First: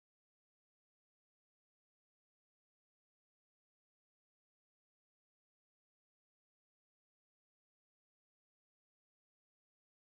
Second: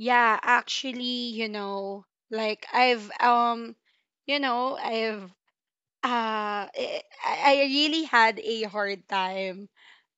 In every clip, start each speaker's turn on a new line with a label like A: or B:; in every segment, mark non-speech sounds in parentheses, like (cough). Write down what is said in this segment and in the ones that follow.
A: Yeah, actually, you know, like I've um, you know, I've uh, I really had a hard time.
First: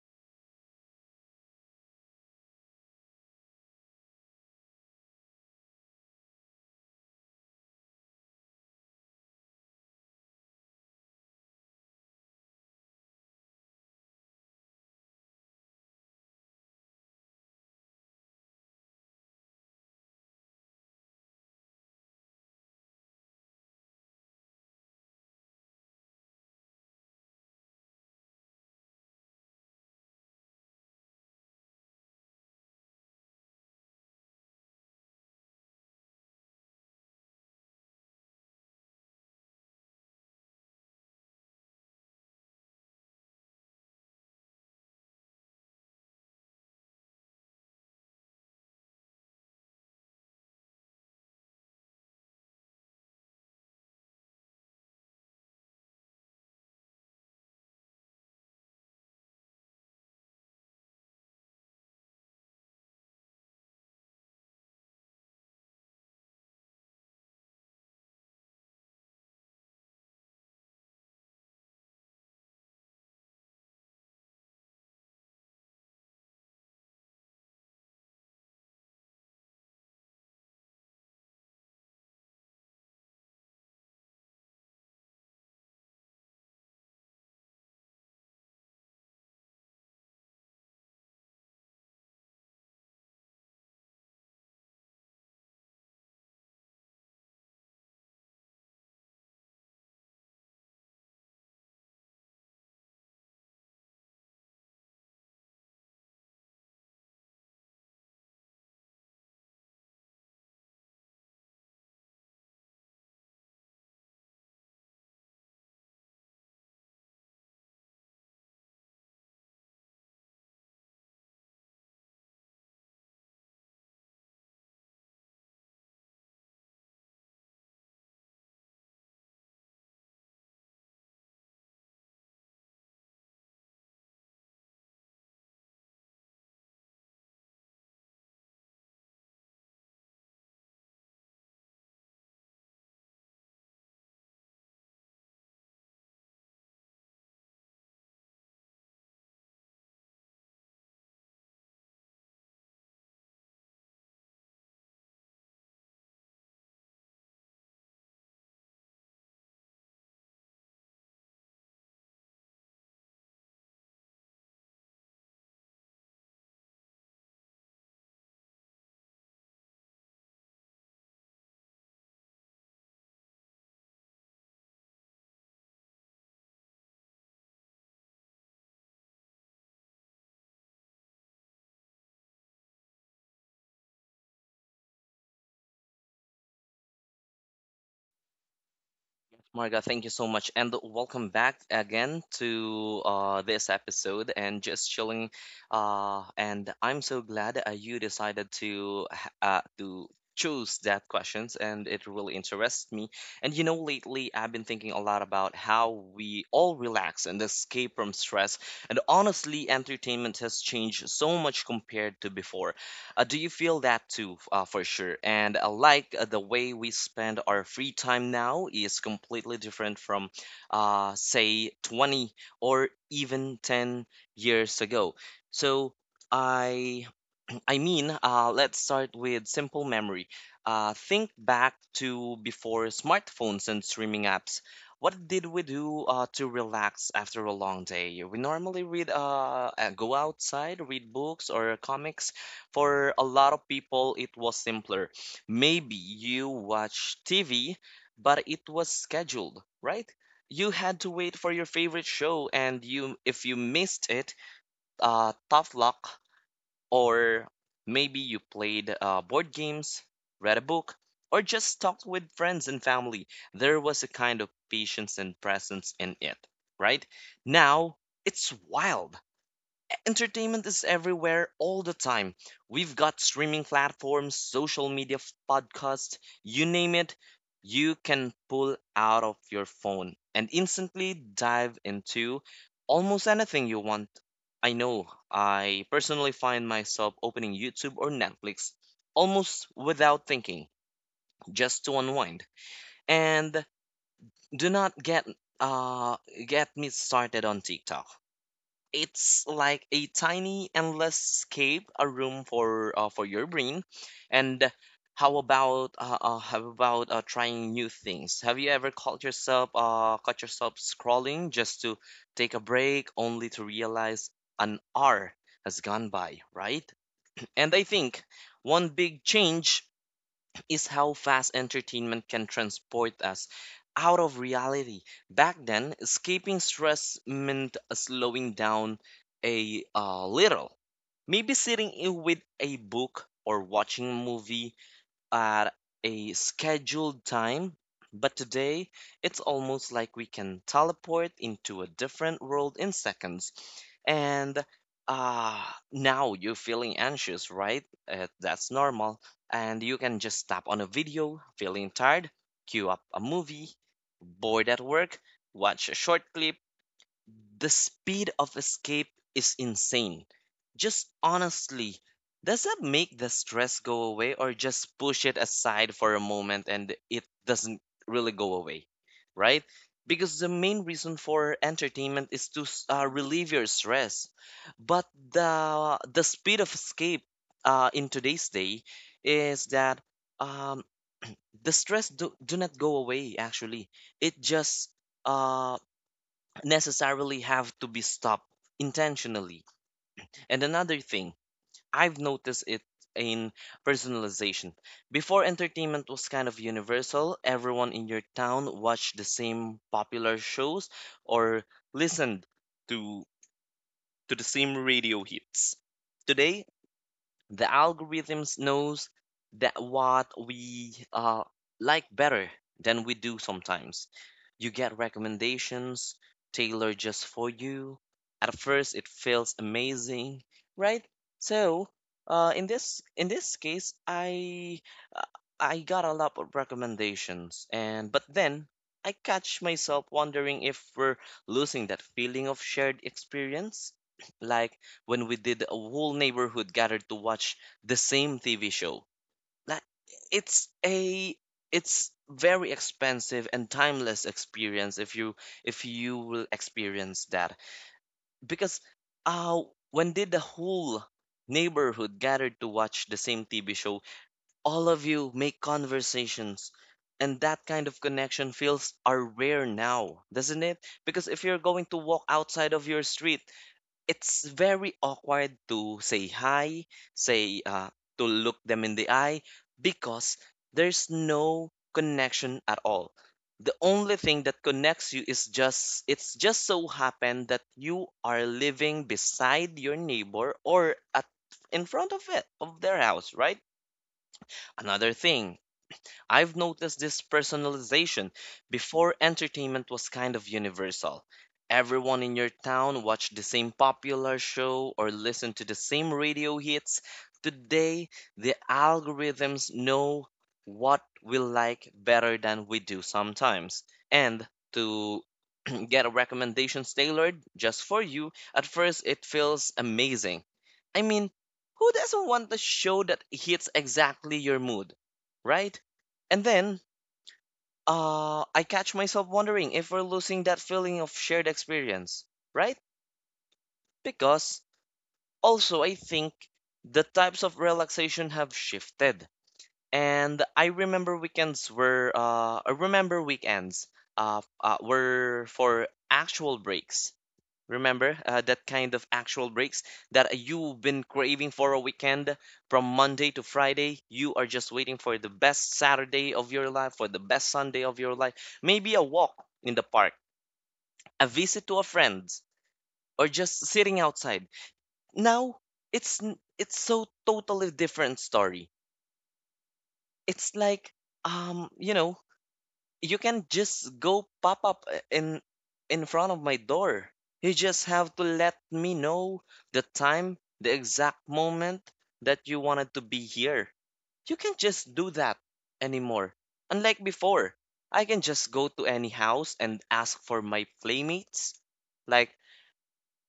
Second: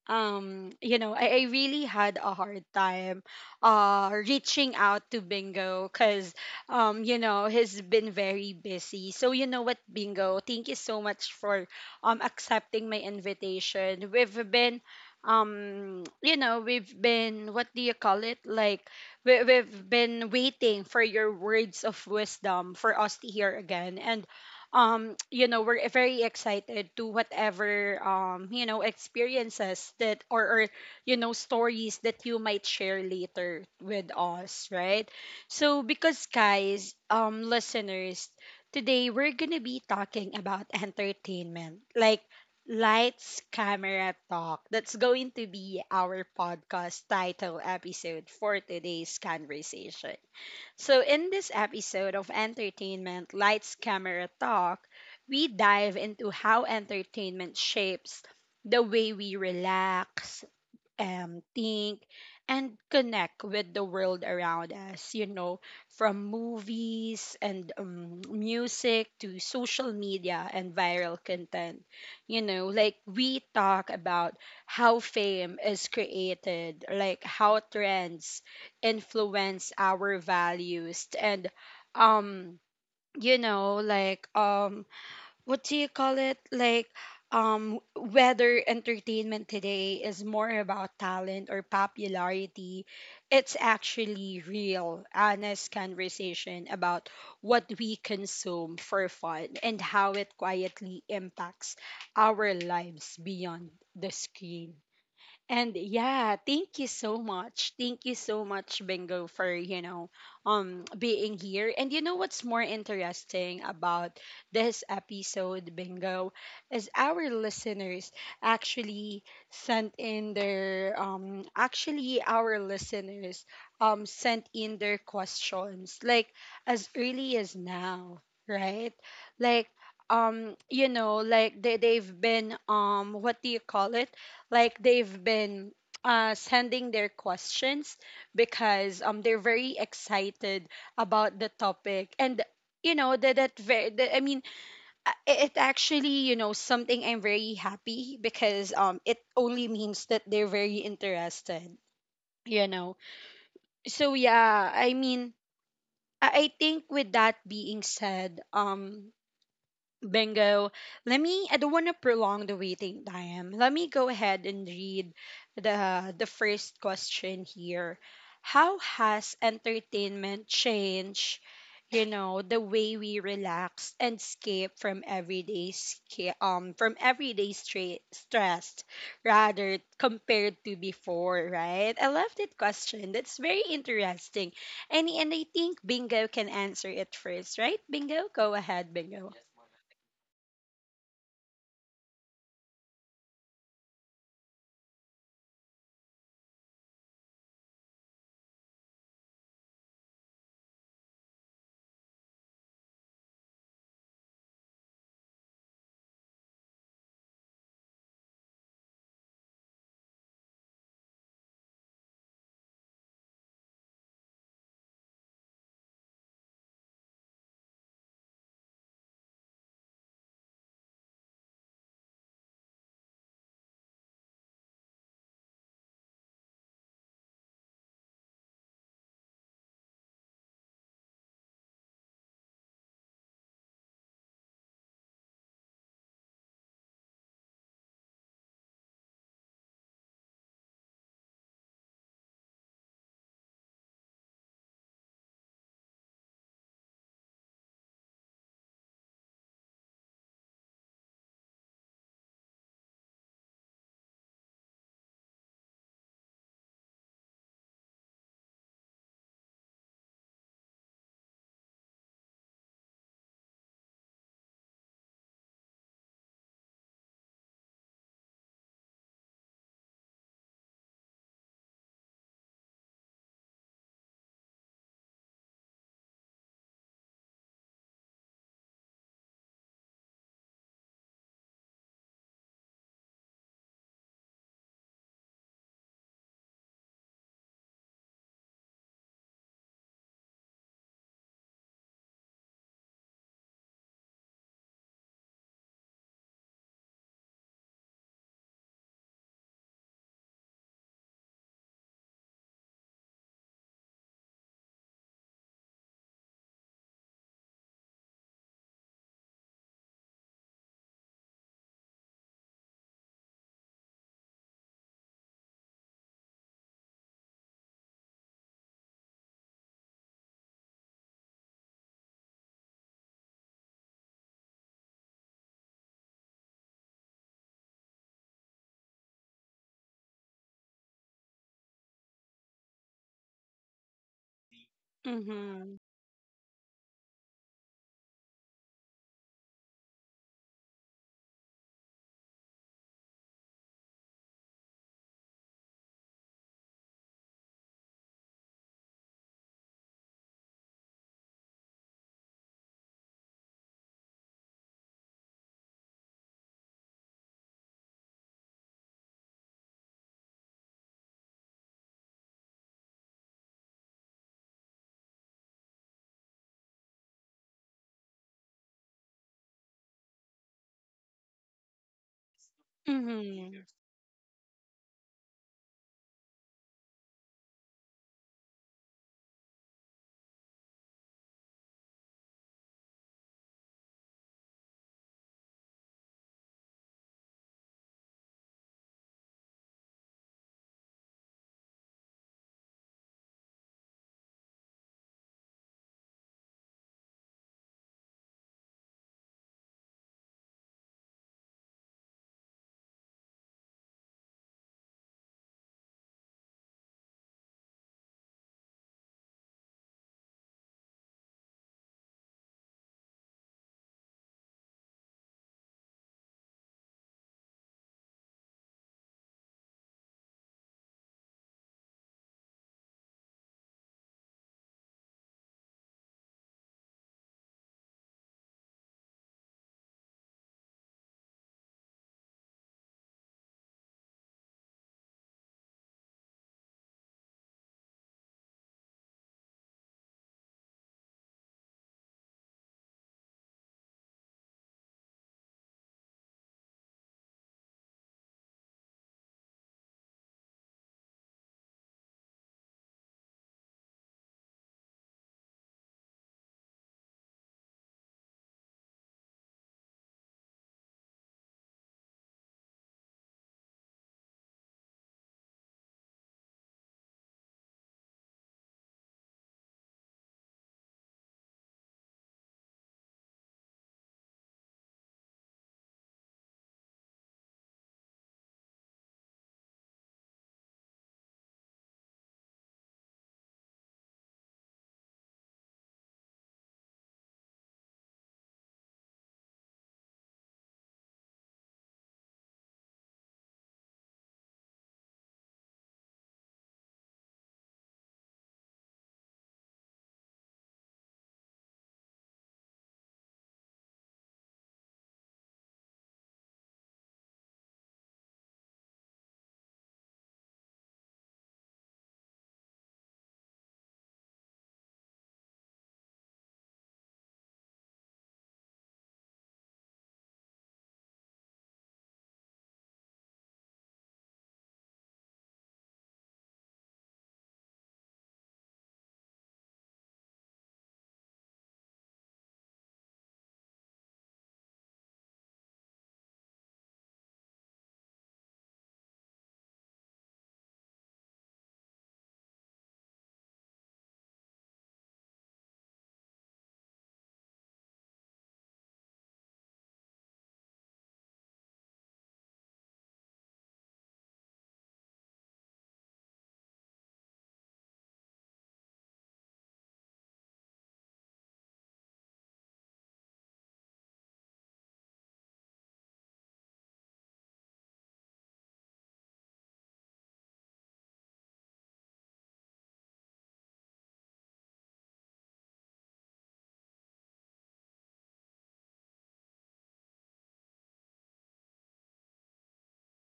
A: I really had a hard time reaching out to bingo because you know he's been very busy. So you know what bingo, thank you so much for accepting my invitation. We've been, we've been, what do you call it, like we've been waiting for your words of wisdom for us to hear again. And you know we're very excited to whatever you know experiences that, or you know stories that you might share later with us, right? So because guys, listeners, today we're gonna be talking about entertainment, like lights camera talk. That's going to be our podcast title episode for today's conversation. So, in this episode of Entertainment Lights Camera Talk, we dive into how entertainment shapes the way we relax, think, and connect with the world around us, you know, from movies and music to social media and viral content. You know, like we talk about how fame is created, like how trends influence our values and um you know like what do you call it like whether entertainment today is more about talent or popularity. It's actually real honest conversation about what we consume for fun and how it quietly impacts our lives beyond the screen. And yeah, thank you so much. Thank you so much, Bingo, for you know, being here. And you know what's more interesting about this episode, Bingo, is our listeners actually sent in their actually our listeners sent in their questions, like as early as now, right? Like you know like they've been, what do you call it, like they've been sending their questions because they're very excited about the topic. And you know that I mean it it actually you know something I'm very happy because it only means that they're very interested, you know. So yeah, I mean, I think with that being said, Bingo. Let me, I don't want to prolong the waiting time. Let me go ahead and read the first question here. How has entertainment changed, you know, the way we relax and escape from from stress rather compared to before, right? I love that question. That's very interesting. And I think Bingo can answer it first, right? Bingo, go ahead, Bingo.
B: Marga, thank you so much. And welcome back again to this episode and just chilling. And I'm so glad you decided to to choose that questions and it really interests me. And you know, lately I've been thinking a lot about how we all relax and escape from stress. And honestly, entertainment has changed so much compared to before. Do you feel that too, for sure? And like the way we spend our free time now is completely different from, say, 20 or even 10 years ago. So I I mean, let's start with simple memory. Think back to before smartphones and streaming apps. What did we do to relax after a long day? We normally read, go outside, read books or comics. For a lot of people, it was simpler. Maybe you watch TV, but it was scheduled, right? You had to wait for your favorite show, and you if you missed it, tough luck, or maybe you played board games, read a book, or just talked with friends and family. There was a kind of patience and presence in it, right? Now, it's wild. Entertainment is everywhere all the time. We've got streaming platforms, social media, podcasts, you name it, you can pull out of your phone and instantly dive into almost anything you want. I know I personally find myself opening YouTube or Netflix almost without thinking, just to unwind. And do not get uh get me started on TikTok. It's like a tiny endless escape, a room for your brain. And how about trying new things? Have you ever caught yourself scrolling just to take a break, only to realize an hour has gone by, right? And I think one big change is how fast entertainment can transport us out of reality. Back then, escaping stress meant slowing down a little. Maybe sitting in with a book or watching a movie at
A: Mhm.
B: a scheduled time, but today it's almost like we can teleport into a different world in seconds. And uh, now you're feeling anxious, right? That's normal. And you can just tap on a video, feeling tired, queue up a movie, bored at work, watch a short clip. The speed of escape is insane. Just honestly, does that make the stress go away or just push it aside for a moment, and it doesn't really go away, right? Because the main reason for entertainment is to relieve your
A: Mhm.
B: stress. But the speed of escape in today's day is that um, the stress do not go away actually. It just uh, necessarily have to be stopped intentionally. And another thing, I've noticed it in personalization. Before, entertainment was kind of universal, everyone in your town watched the same popular shows or listened to to the same radio hits. Today, the algorithms knows that what we like better than we do sometimes. You get recommendations tailored just for you. At first, it feels amazing, right? So, in this case, uh, I got a lot of recommendations, and but then I catch myself wondering if we're losing that feeling of shared experience. Like when we did a whole neighborhood gathered to watch the same TV show. Like it's a it's very expensive and timeless experience if you will experience that because uh when did the whole neighborhood gathered to watch the same TV show, all of you make conversations, and that kind of connection feels are rare now, doesn't it? Because if you're going to walk outside of your street, it's very awkward to say hi, say to look them in the eye, because there's no connection at all. The only thing that connects you is just it's just so happened that you are living beside your neighbor or at in front of it of their house, right? Another thing I've noticed this personalization. Before, entertainment was kind of universal. Everyone in your town watched the same popular show or listened to the same radio hits. Today, the algorithms know what we like better than we do sometimes. And to (clears throat) get recommendations tailored just for you, at first it feels amazing. I mean, who doesn't want the show that hits exactly your mood, right? And then I catch myself wondering if we're losing that feeling of shared experience, right? Because also I think the types of relaxation have shifted. And I remember I remember weekends were for actual breaks. Remember that kind of actual breaks that you've been craving for a weekend from Monday to Friday. You are just waiting for the best Saturday of your life, for the best Sunday of your life. Maybe a walk in the park, a visit to a friend, or just sitting outside. Now it's so totally different story. It's like um you know you can just go pop up in front of my door. You just have to let me know the time, the exact moment that you wanted to be here. You can't just do that anymore. Unlike before, I can just go to any house and ask for my playmates. Like,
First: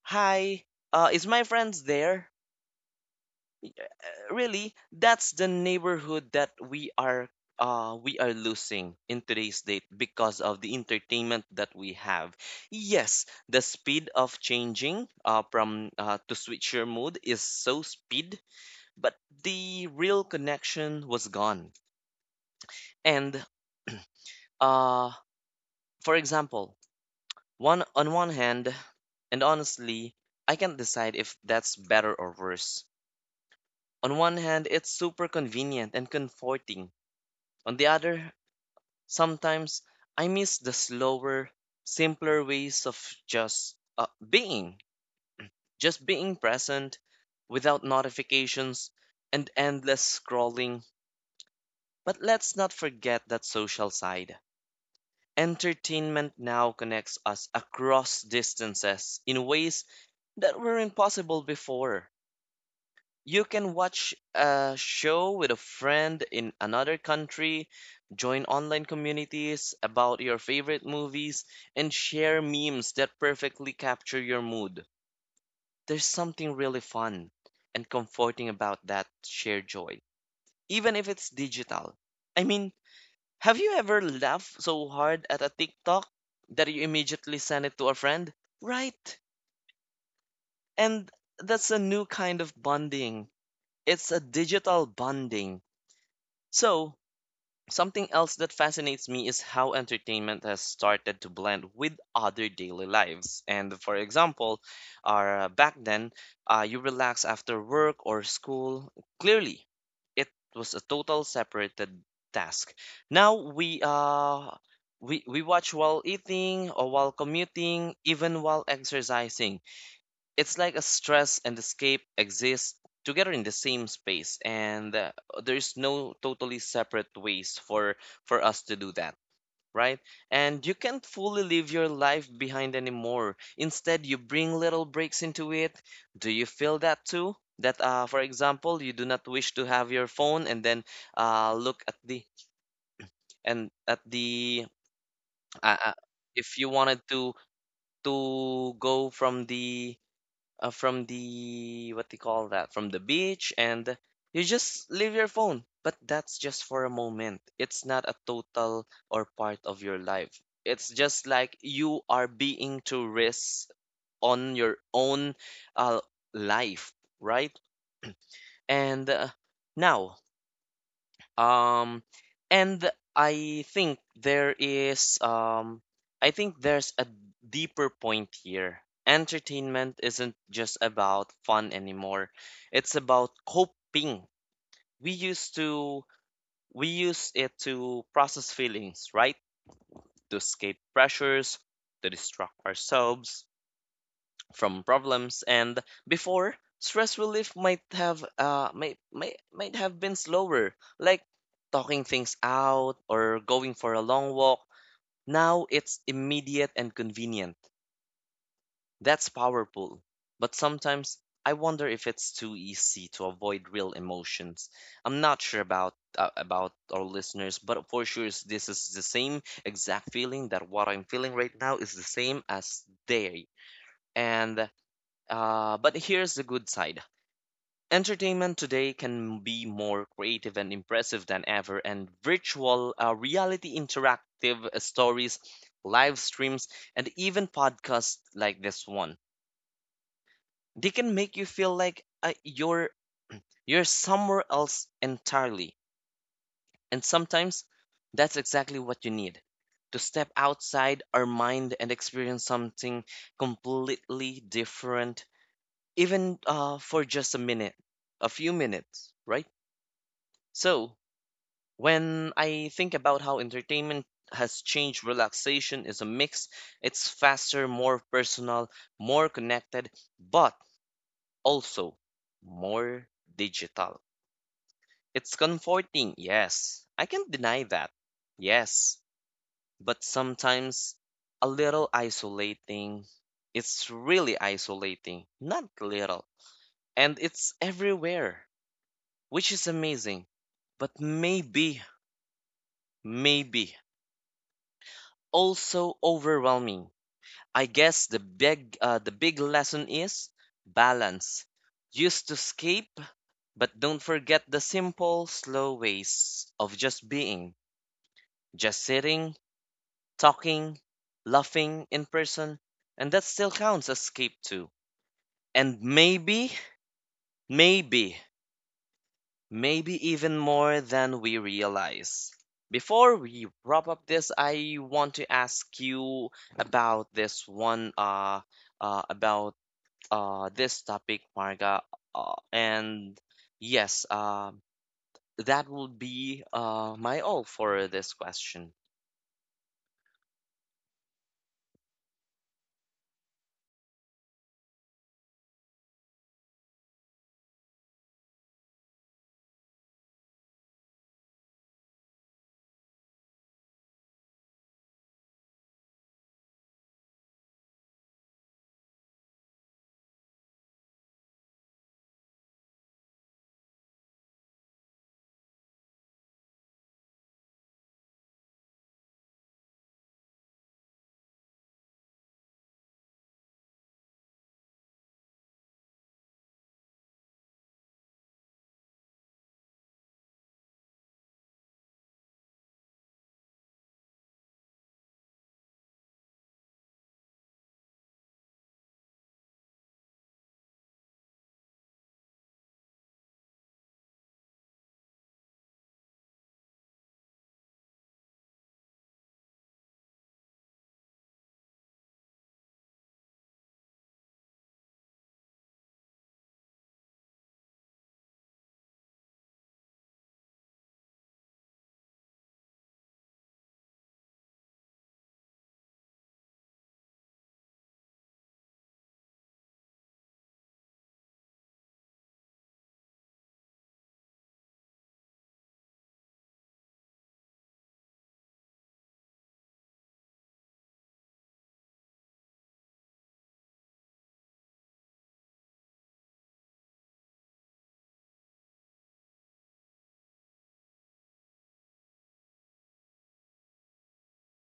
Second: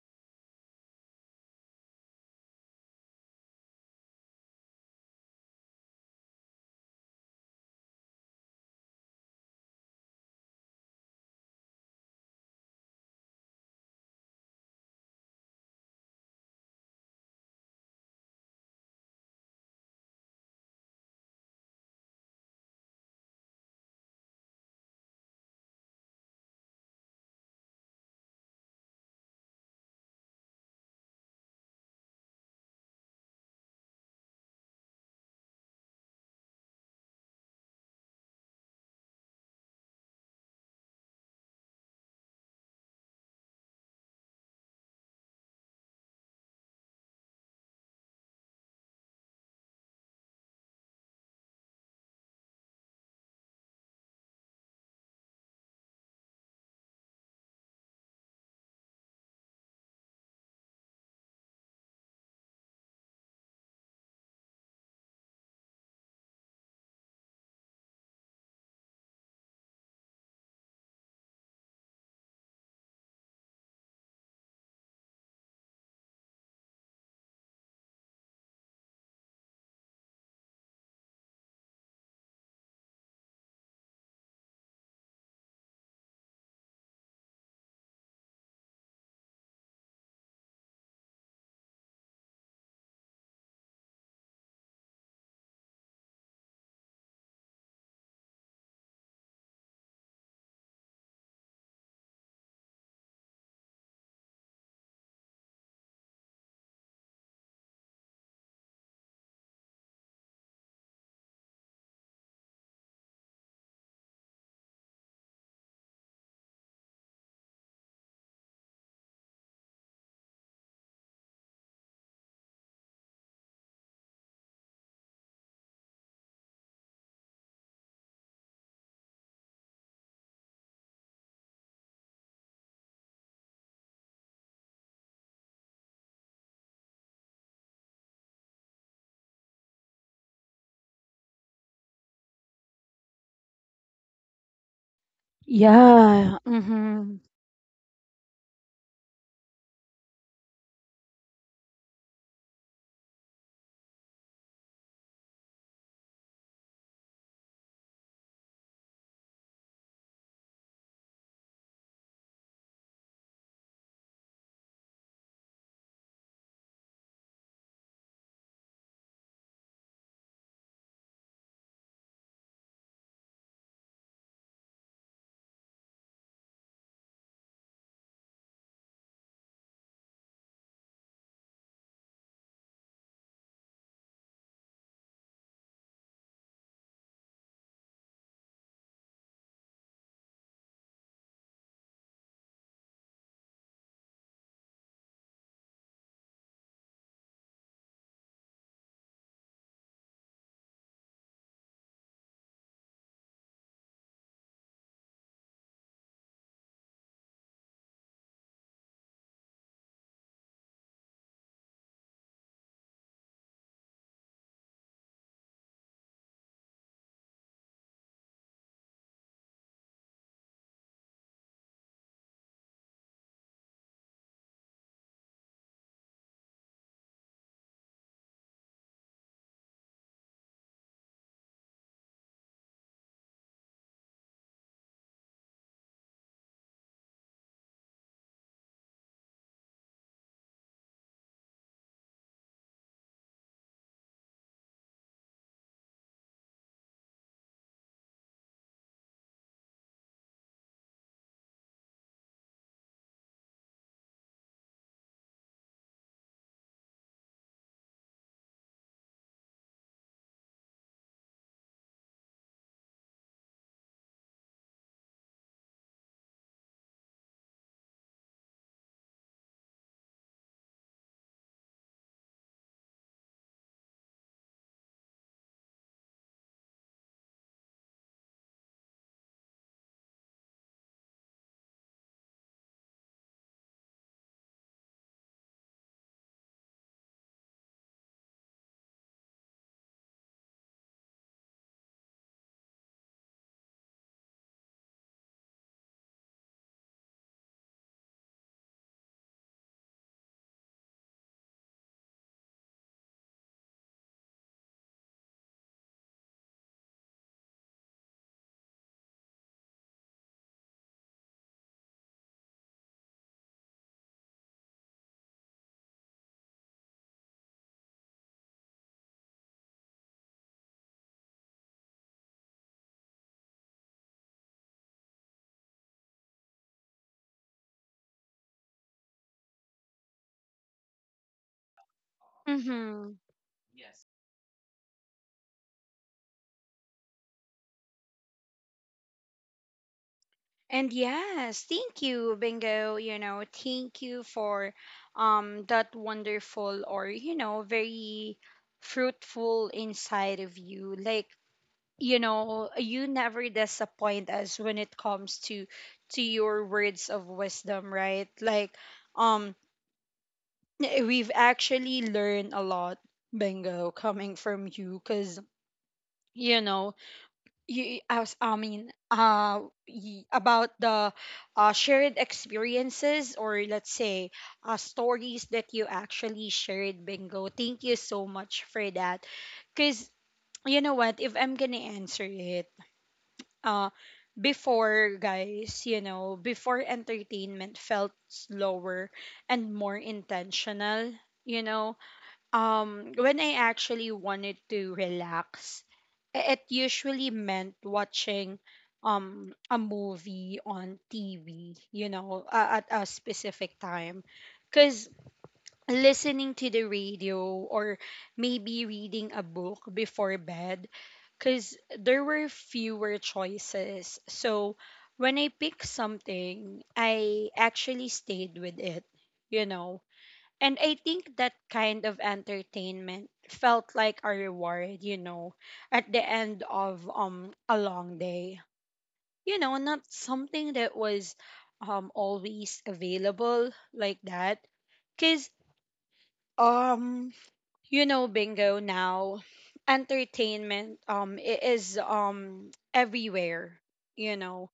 B: hi, is my friends there? Really, that's the neighborhood that we are losing in today's date because of the entertainment that we have. Yes, the speed of changing from to switch your mood is so speed, but the real connection was gone. And uh for example, one hand, and honestly, I can't decide if that's better or worse. On one hand, it's super convenient and comforting. On the other, sometimes I miss the slower, simpler ways of just being, just being present without notifications and endless scrolling. But let's not forget that social side. Entertainment now connects us across distances in ways that were impossible before. You can watch a show with a friend in another country, join online communities about your favorite movies, and share memes that perfectly capture your mood. There's something really fun and comforting about that shared joy, even if it's digital. I mean, have you ever laughed so hard at a TikTok that you immediately send it to a friend? Right. And that's a new kind of bonding. It's a digital bonding. So, something else that fascinates me is how entertainment has started to blend with other daily lives. And for example, back then, you relax after work or school. Clearly, it was a total separated task. Now we watch while eating or while commuting, even while exercising. It's like a stress and escape exist together in the same space, and there's no totally separate ways for us to do that, right? And you can't fully leave your life behind anymore, instead you bring little breaks into it. Do you feel that too, that for example you do not wish to have your phone and then look at the and at the uh, uh,
A: Yeah.
B: if you wanted
A: Mm-hmm.
B: to go from the what they call that from the beach and you just leave your phone, but that's just for a moment, it's not a total or part of your life, it's just like you are being to risk on your own uh, life, right? And now um, and I think I think there's a deeper point here. Entertainment isn't just about fun anymore. It's about coping. We used to, we use it to process feelings, right? To escape pressures, to distract ourselves, from problems. And before, stress relief might have might have been slower, like talking things out or going for a long walk. Now it's immediate and convenient. That's powerful, but sometimes I wonder if it's too easy to avoid real emotions. I'm not sure about our listeners, but for sure this is the same exact feeling, that what I'm feeling right now is the same as they. And But here's the good side. Entertainment today can be more creative and impressive than ever, and virtual reality, interactive stories, live streams, and even podcasts like this one. They can make you feel like you're somewhere else entirely. And sometimes that's exactly what you need, to step outside our mind and experience something completely different, even for just a minute, a few minutes, right? So, when I think about how entertainment has changed, relaxation is a mix. It's faster, more personal, more connected, but also more digital. It's comforting, yes. I can't deny that, yes. But sometimes a little isolating. It's really isolating, not little. And it's everywhere, which is amazing, but maybe also overwhelming. I guess the big lesson is balance. Used to escape, but don't forget the simple, slow ways of just being, just sitting, talking, laughing in person, and that still counts as escape too. And maybe, maybe Maybe even more than we realize. Before we wrap up this, I want to ask you about this one, about this topic, Marga. Uh,
A: Mm-hmm.
B: and yes, that will be my all for this question.
A: And yes, thank you, Bingo. You know, thank you for that wonderful or you know very fruitful inside of you. Like you know, you never disappoint us when it comes to your words of wisdom, right? Like um, we've actually learned a lot, Bingo, coming from you, cause you know you as I mean y- about the shared experiences or let's say stories that you actually shared. Bingo, thank you so much for that because you know what, if I'm gonna answer it, uh before guys, you know, before entertainment felt slower and more intentional, you know. When I actually wanted to relax, it usually meant watching a movie on TV, you know, at a specific time. Cuz listening to the radio or maybe reading a book before bed, cuz there were fewer choices. So when I picked something, I actually stayed with it, you know. And I think that kind of entertainment felt like a reward, you know, at the end of a long day. You know, not something that was always available like that. Cause um you know bingo, now entertainment is everywhere, you know,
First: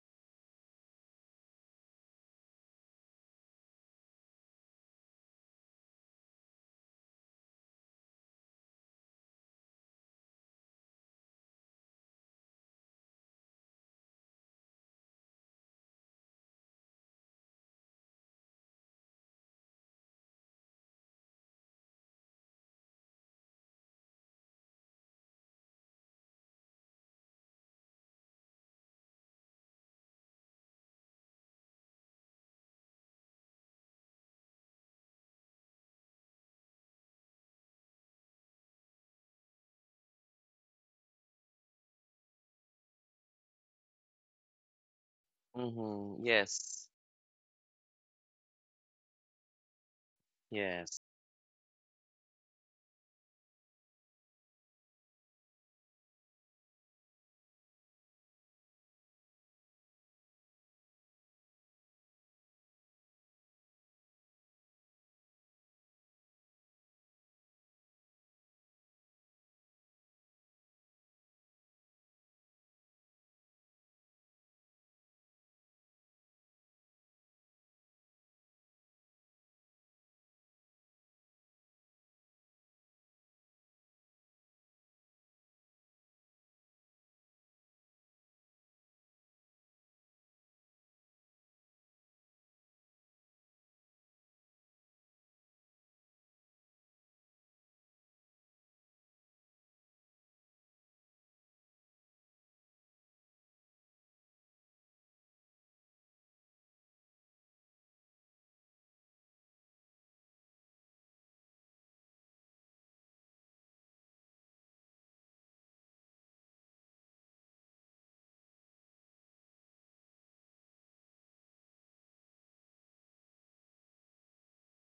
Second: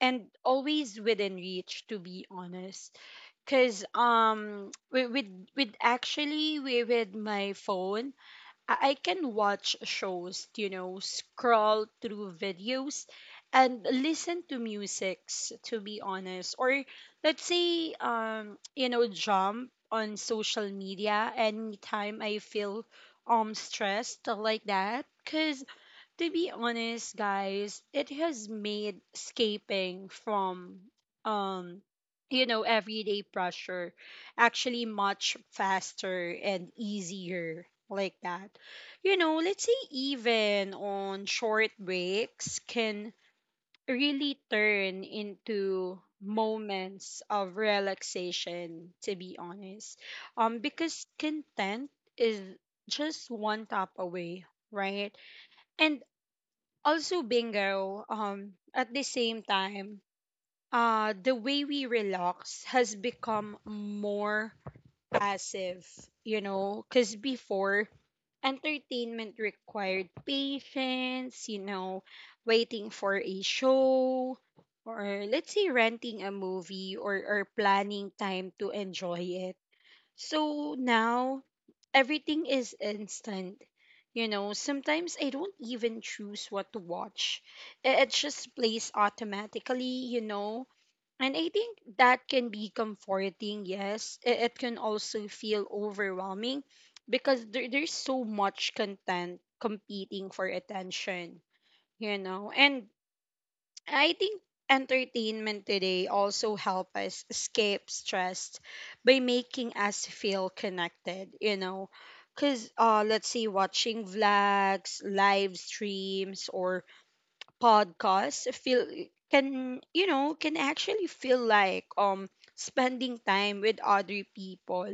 A: and always within reach, to be honest, because with my phone, I can watch shows, you know, scroll through videos and listen to musics, to be honest, or let's say you know jump on social media anytime I feel stressed like that. Because to be honest, guys, it has made escaping from um you know everyday pressure actually much faster and easier like that. You know, let's say even on short breaks can really turn into
B: Mm-hmm. Yes,
A: moments of relaxation, to be honest.
B: yes.
A: Because content is just one tap away, right? And also bingo, at the same time, the way we relax has become more passive, you know, because before entertainment required patience, you know, waiting for a show or let's say renting a movie or planning time to enjoy it. So now everything is instant. You know, sometimes I don't even choose what to watch. It just plays automatically, you know. And I think that can be comforting, yes. It can also feel overwhelming because there's so much content competing for attention, you know. And I think entertainment today also help us escape stress by making us feel connected, you know. Cause let's say watching vlogs, live streams or podcasts feel can you know can actually feel like spending time with other people,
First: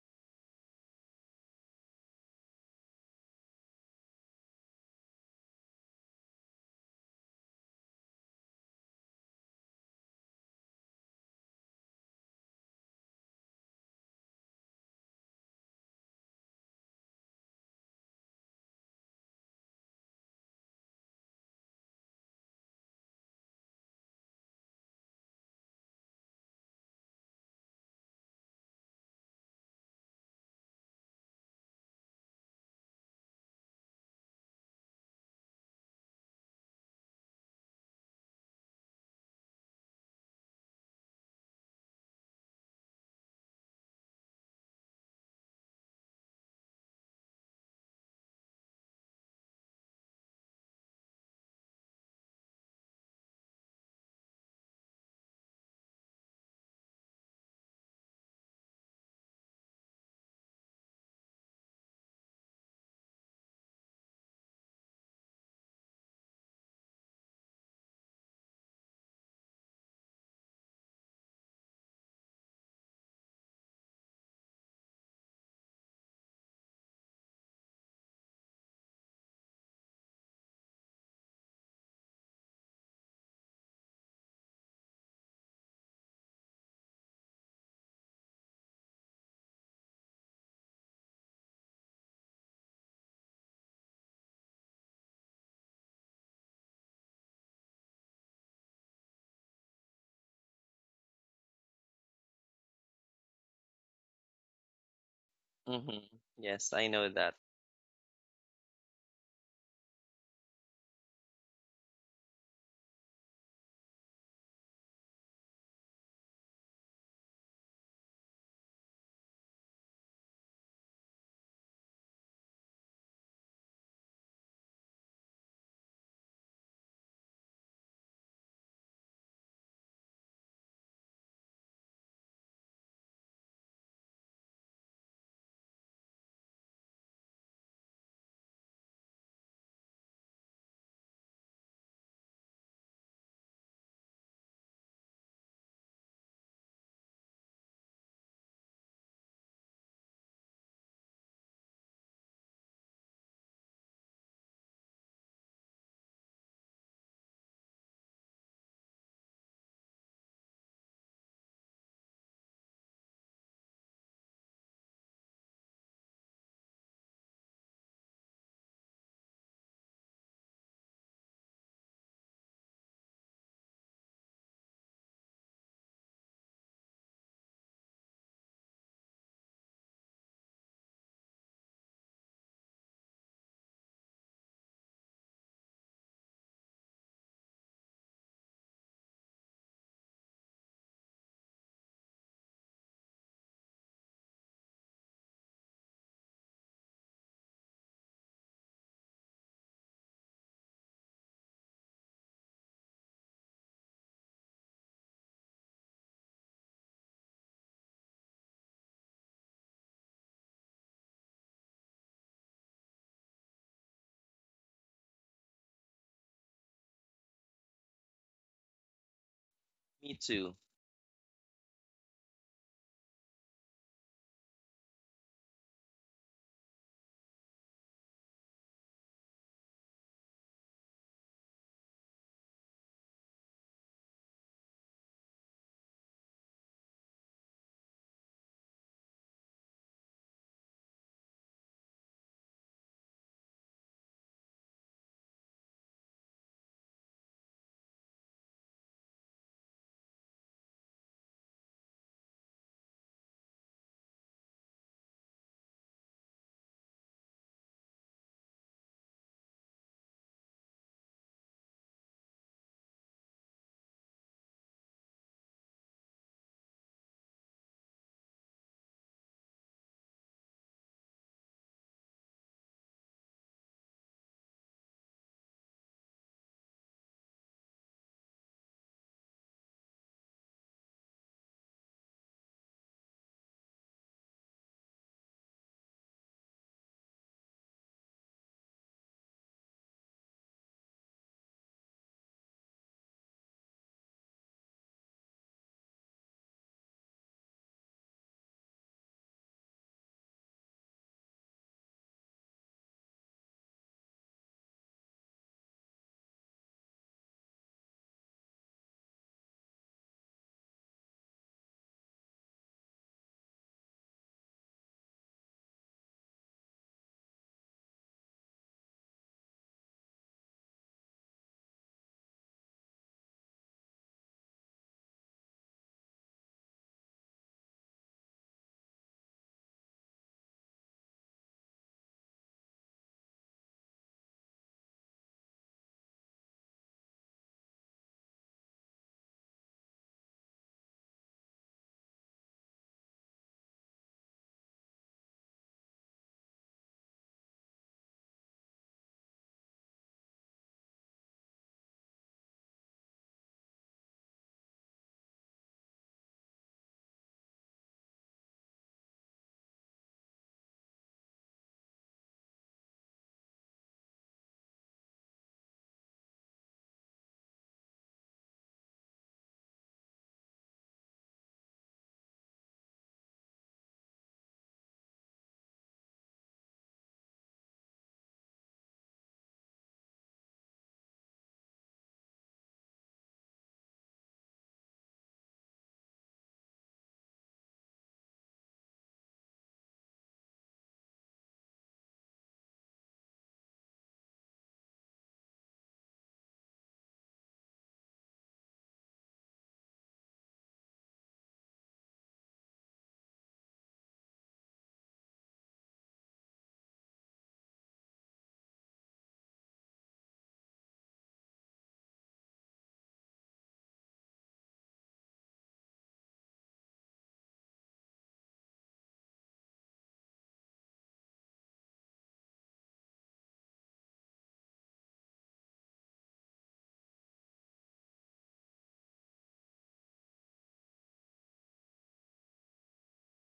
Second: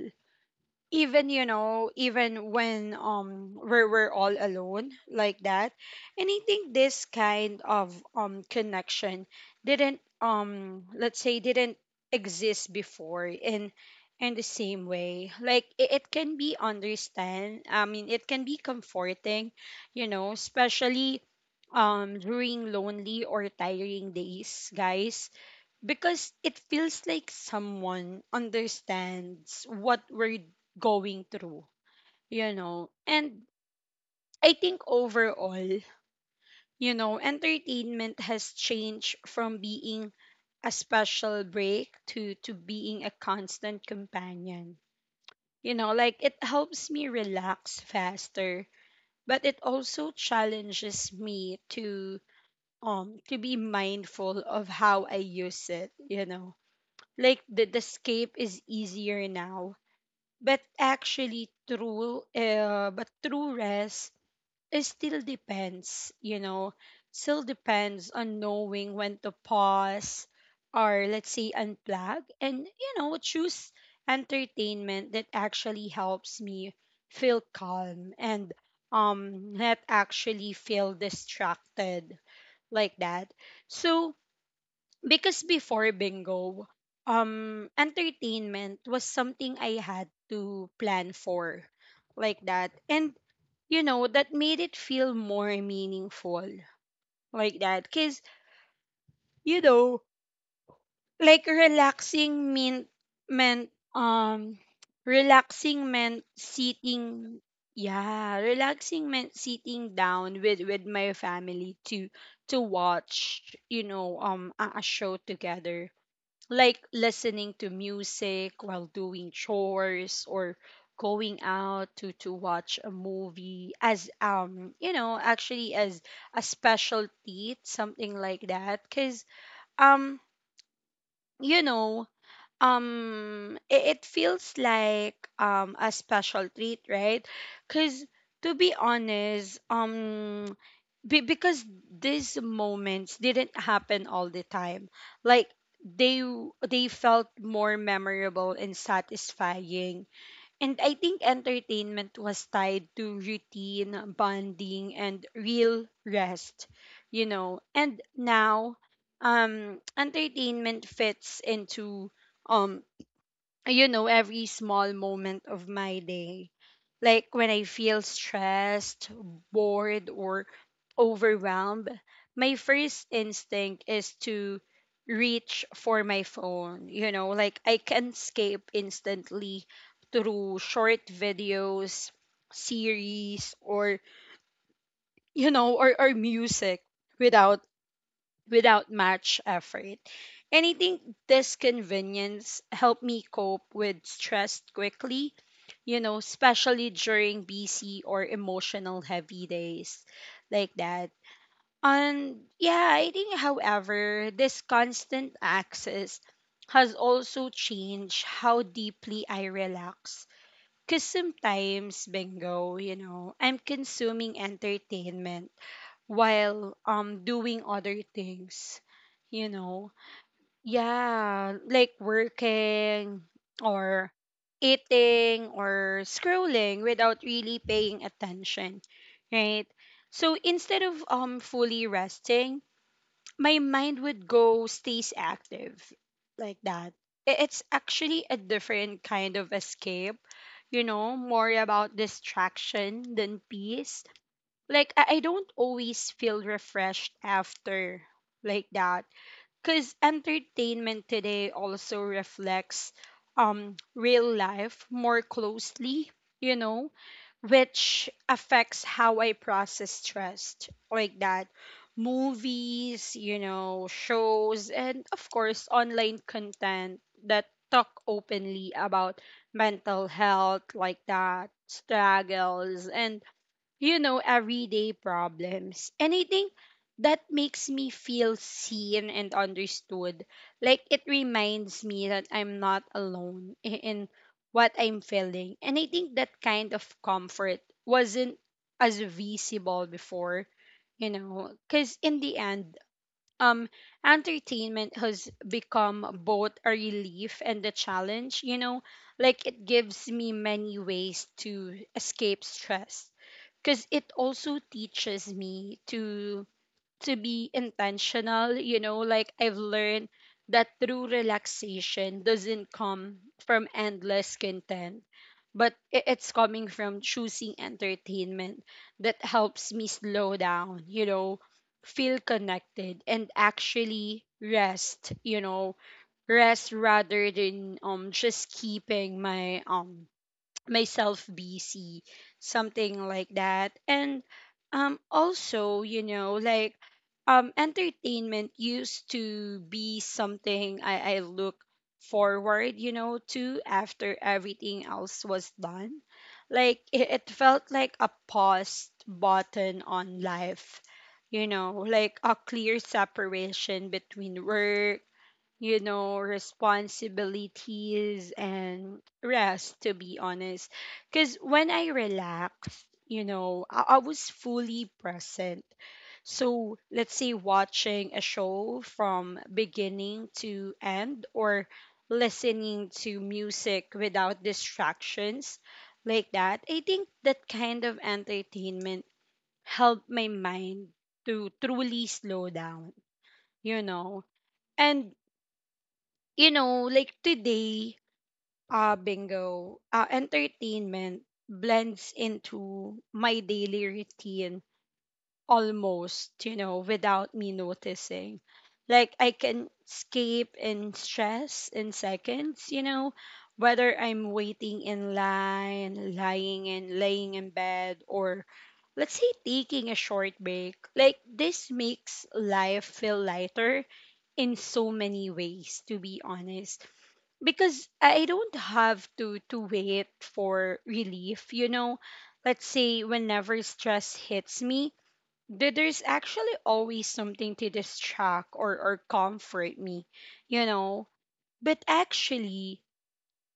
A: even you know even when we're all alone like that. And I think this kind of connection didn't, let's say didn't exist before in the same way. Like it can be understand, I mean it can be comforting, you know, especially during lonely or tiring days, guys, because it feels like someone understands what we're going through, you know. And I think overall, you know, entertainment has changed from being a special break to being a constant companion. You know, like it helps me relax faster, but it also challenges me to be mindful of how I use it, you know, like the escape is easier now, but actually true but true rest, it still depends, you know, still depends on knowing when to pause or let's say unplug, and you know choose entertainment that actually helps me feel calm and not actually feel distracted like that. So because before bingo, entertainment was something I had to plan for like that. And you know that made it feel more meaningful like that because you know like meant um relaxing
B: Mm-hmm.
A: meant
B: Yes, I know that.
A: sitting, yeah, relaxing meant sitting down with my family to watch, you know, a show together, like listening to music while doing chores or going out to watch a movie as you know actually as a specialty something like that. Because um you know it feels like a special treat, right? Because to be honest, because these moments didn't happen all the time. Like they felt more memorable and satisfying. And I think entertainment was tied to routine bonding and real rest, you know. And now entertainment fits into, um you know, every small moment of my day. Like when I feel stressed, bored, or overwhelmed, my first instinct is to reach for my phone. You know, like I can escape instantly through short videos, series, or you know, or music without without much effort. And I think this convenience helped me cope with stress quickly, you know, especially during busy or emotional heavy days like that. And yeah, I think, however, this constant access has also changed how deeply I relax. Because sometimes, bingo, you know, I'm consuming entertainment while doing other things, you know,
B: Me too.
A: yeah, like working or eating or scrolling without really paying attention, right? So instead of fully resting, my mind would go stays active like that. It's actually a different kind of escape, you know, more about distraction than peace. Like I don't always feel refreshed after like that, because entertainment today also reflects real life more closely, you know, which affects how I process stress like that. Movies, you know, shows, and of course online content that talk openly about mental health, like that, struggles and everyday problems. And I think that makes me feel seen and understood. Like it reminds me that I'm not alone in what I'm feeling. And I think that kind of comfort wasn't as visible before, because in the end, um, entertainment has become both a relief and a challenge, you know, like it gives me many ways to escape stress because it also teaches me to be intentional, you know, like I've learned that true relaxation doesn't come from endless content, but it's coming from choosing entertainment that helps me slow down, you know, feel connected and actually rest you know rest rather than just keeping my myself busy, something like that. And also, you know, like entertainment used to be something I look forward, you know, to, after everything else was done. Like it felt like a pause button on life, you know, like a clear separation between work, you know, responsibilities and rest, to be honest. Because when I relaxed, I was fully present. So let's say watching a show from beginning to end, or listening to music without distractions, like that, I think that kind of entertainment helped my mind to truly slow down, you know. And you know, like today, Bingo, entertainment blends into my daily routine almost, you know, without me noticing. Like I can escape in stress in seconds, you know, whether I'm waiting in line, lying in, laying in bed, or let's say taking a short break. Like this makes life feel lighter in so many ways, to be honest, because I don't have to wait for relief. You know, let's say whenever stress hits me, there's actually always something to distract or comfort me. You know, but actually.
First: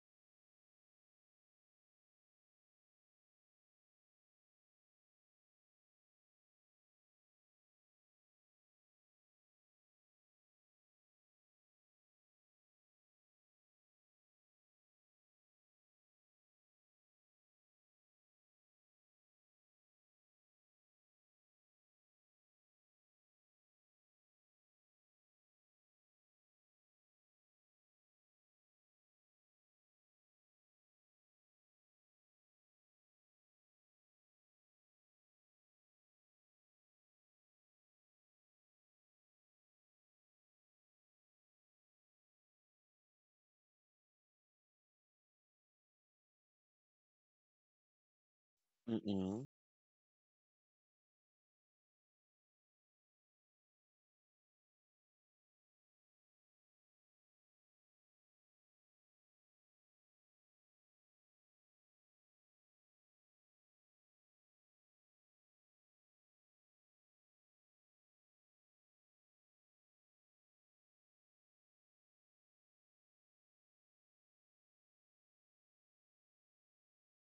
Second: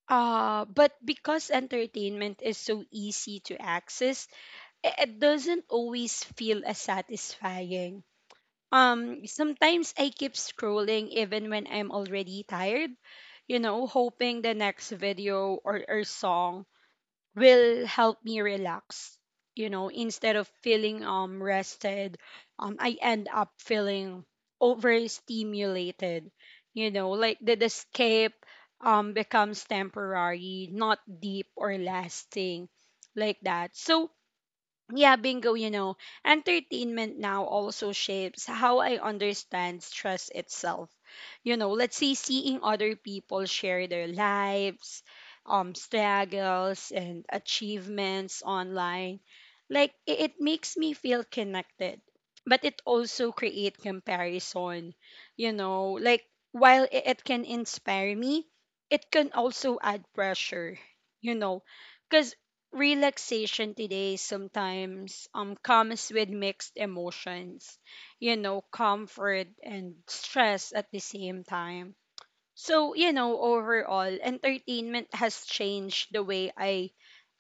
A: But because entertainment is so easy to access, it doesn't always feel as satisfying. Sometimes I keep scrolling even when I'm already tired, you know, hoping the next video, or song, will help me relax. You know, instead of feeling rested, I end up feeling overstimulated. You know, like the escape becomes temporary, not deep or lasting like that. So yeah, Bingo, you know, entertainment now also shapes how I understand stress itself. You know, let's say seeing other people share their lives, struggles, and achievements online,
B: Mm-mm.
A: like it makes me feel connected. But it also create comparison, you know, like while it can inspire me, it can also add pressure, you know, because relaxation today sometimes comes with mixed emotions, you know, comfort and stress at the same time. So, you know, overall, entertainment has changed the way i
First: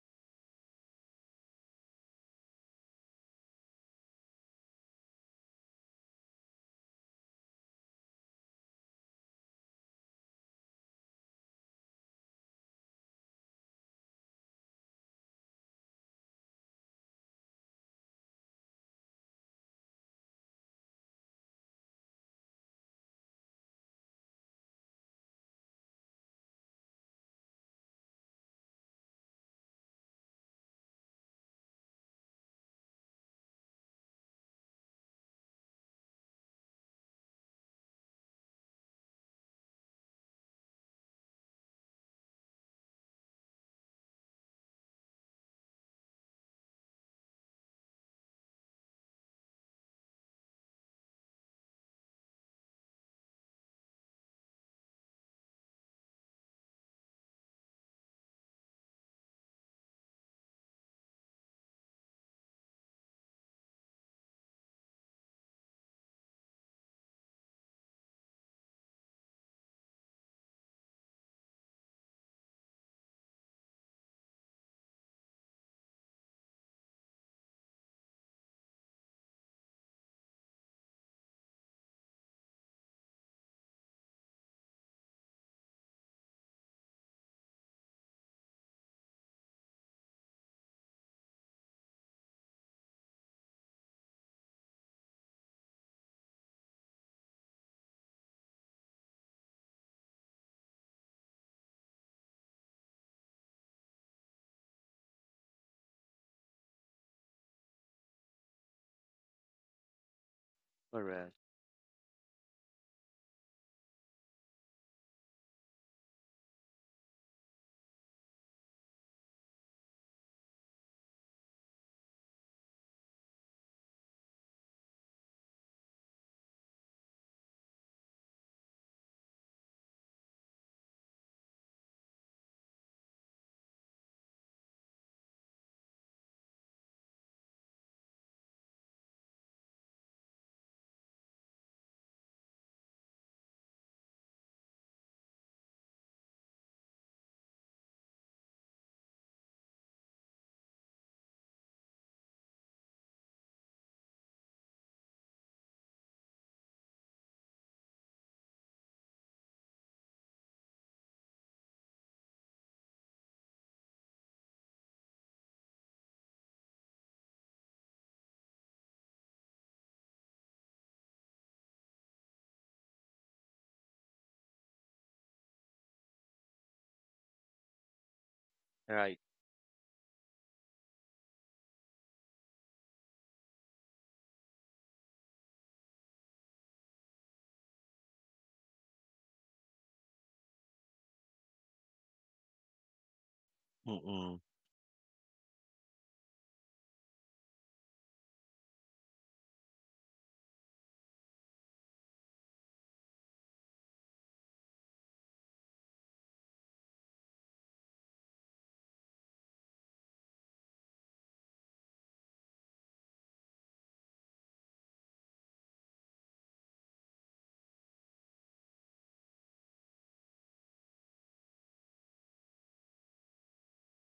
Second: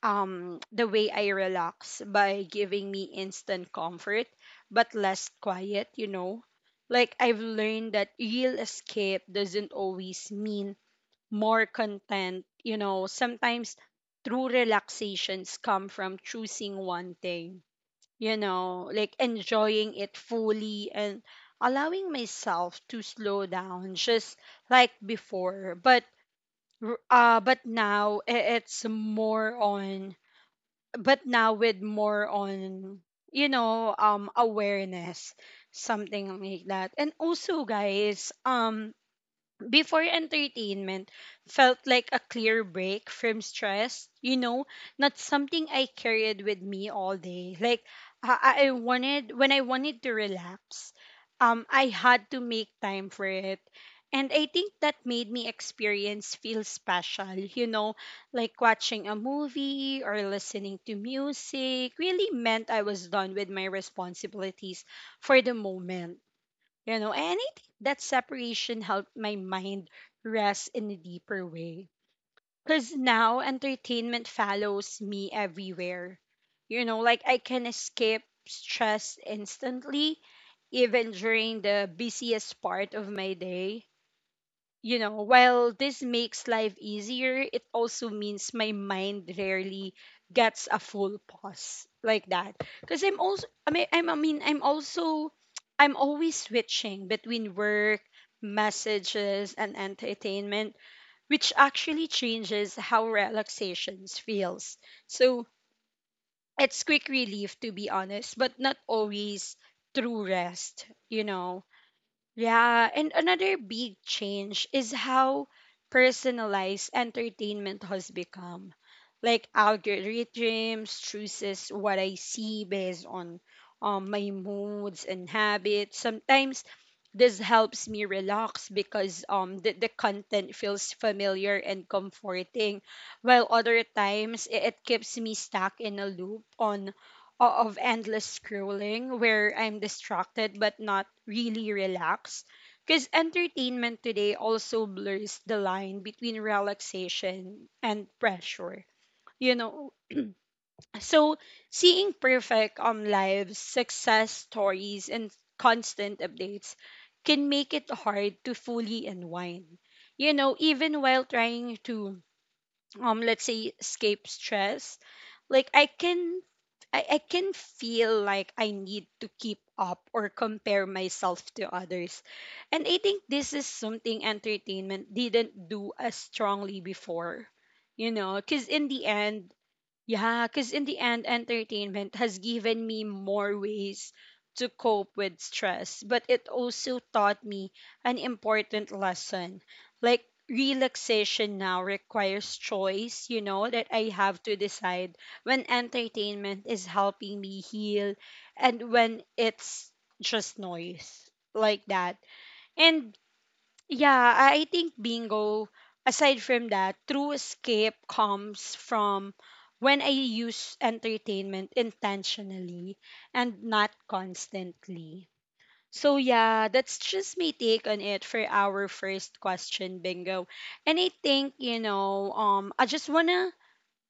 A: um the way i relax, by giving me instant comfort but less quiet. Like I've learned that real escape doesn't always mean more content. You know, sometimes true relaxations come from choosing one thing, you know, like enjoying it fully and allowing myself to slow down just like before. But r- but now I- it's more on but now with more on, awareness, something like that. And also, guys, before entertainment felt like a clear break from stress, you know, not something I carried with me all day. Like, I wanted when I wanted to relax, I had to make time for it. And I think that made me experience feel special, you know, like watching a movie or listening to music really meant I was done with my responsibilities for the moment. You know, and I think that separation helped my mind rest in a deeper way. Because now entertainment follows me everywhere. You know, like I can escape stress instantly, even during the busiest part of my day, you know, while this makes life easier, it also means my mind rarely gets a full pause like that. Because I'm also, I mean, I'm also, I'm always switching between work, messages, and entertainment, which actually changes how relaxations feels. So it's quick relief, to be honest, but not always true rest,
B: Correct.
A: yeah, and another big change is how personalized entertainment has become. Like algorithms chooses what I see based on my moods and habits. Sometimes this helps me relax because the content feels familiar and comforting, while other times it keeps me stuck in a loop on of endless scrolling, where I'm distracted but not really relaxed. Because entertainment today also blurs the line between relaxation and pressure, you know. So seeing perfect lives, success stories, and constant updates can make it hard to fully unwind. You know, even while trying to let's say escape stress, like I can feel like I need to keep up or compare myself to others. And I think this is something entertainment didn't do as strongly before. You know, because in the
B: Right.
A: end, Yeah, because in the end, entertainment has given me more ways to cope with stress, but it also taught me an important lesson. Like, relaxation now requires choice, you know, that I
B: Mm-mm.
A: have to decide when entertainment is helping me heal, and when it's just noise like that. And yeah, I think, Bingo, aside from that, true escape comes from when I use entertainment intentionally and not constantly. So, yeah, that's just my take on it for our first question, Bingo. And I think, I just wanna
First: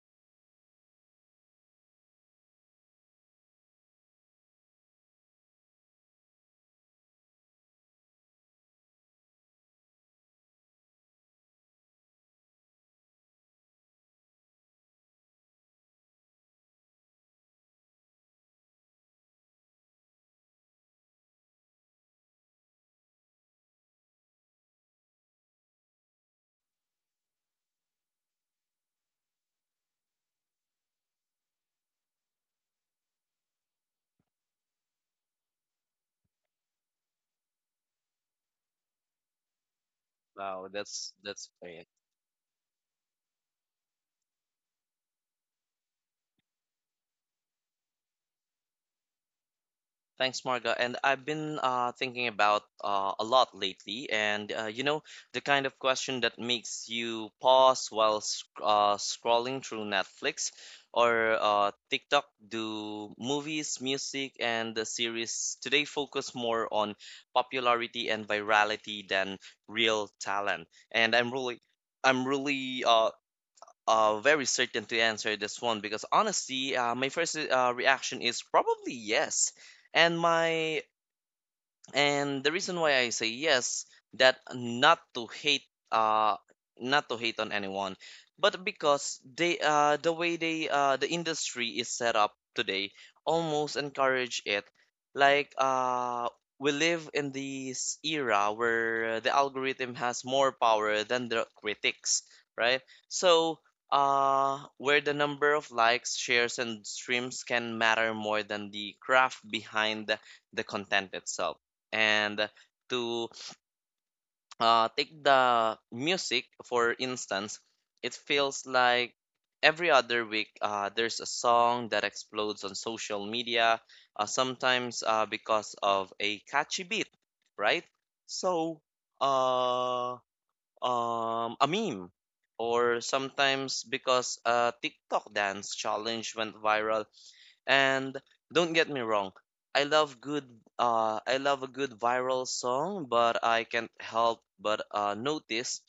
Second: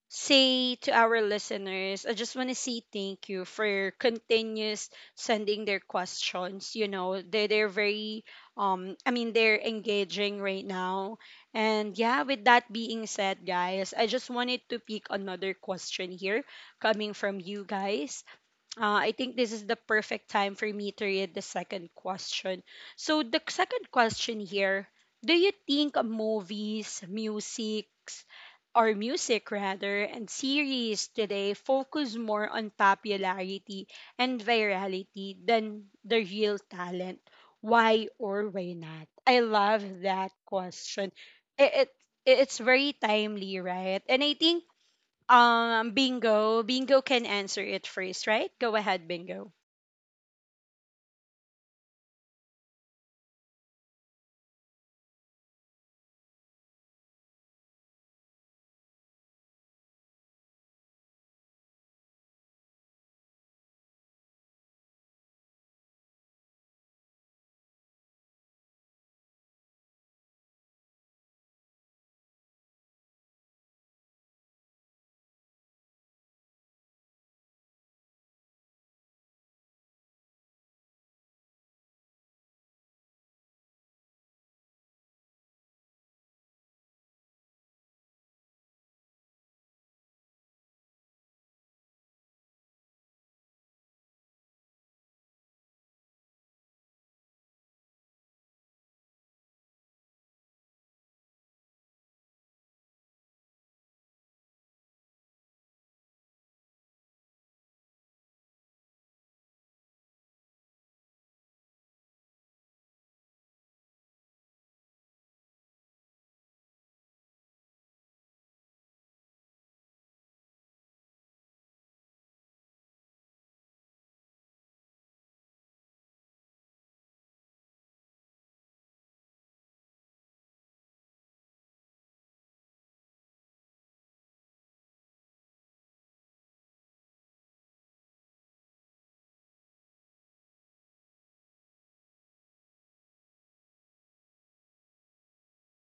A: say to our listeners, I just want to say thank you for continuous sending their questions. You know, they're very I mean they're engaging right now. And yeah, with that being said, guys, I just wanted to pick another question here coming from you guys. I think this is the perfect time for me to read the second question. So the second question here, do you think movies, music, or music rather, and series today focus more on popularity and virality than the real talent. Why or why not? I love that
B: Wow,
A: question.
B: that's
A: It,
B: fair.
A: it it's very timely, right? And I think Bingo can answer it first, right? Go ahead, Bingo.
B: Thanks, Marga. And I've been thinking about a lot lately, and you know, the kind of question that makes you pause while sc scrolling through Netflix or TikTok. Do movies, music, and the series today focus more on popularity and virality than real talent? And I'm really very certain to answer this one because honestly, my first reaction is probably yes, and my and the reason why I say yes, that not to hate uh not to hate on anyone, but because the way the industry is set up today almost encourage it. Like we live in this era where the algorithm has more power than the critics, right? So, where the number of likes, shares and streams can matter more than the craft behind the content itself. And to take the music for instance, it feels like every other week there's a song that explodes on social media, sometimes because of a catchy beat, right? So, uh, a meme, or sometimes because a TikTok dance challenge went viral. And don't get me wrong, I love good I love a good viral song, but I can't help but notice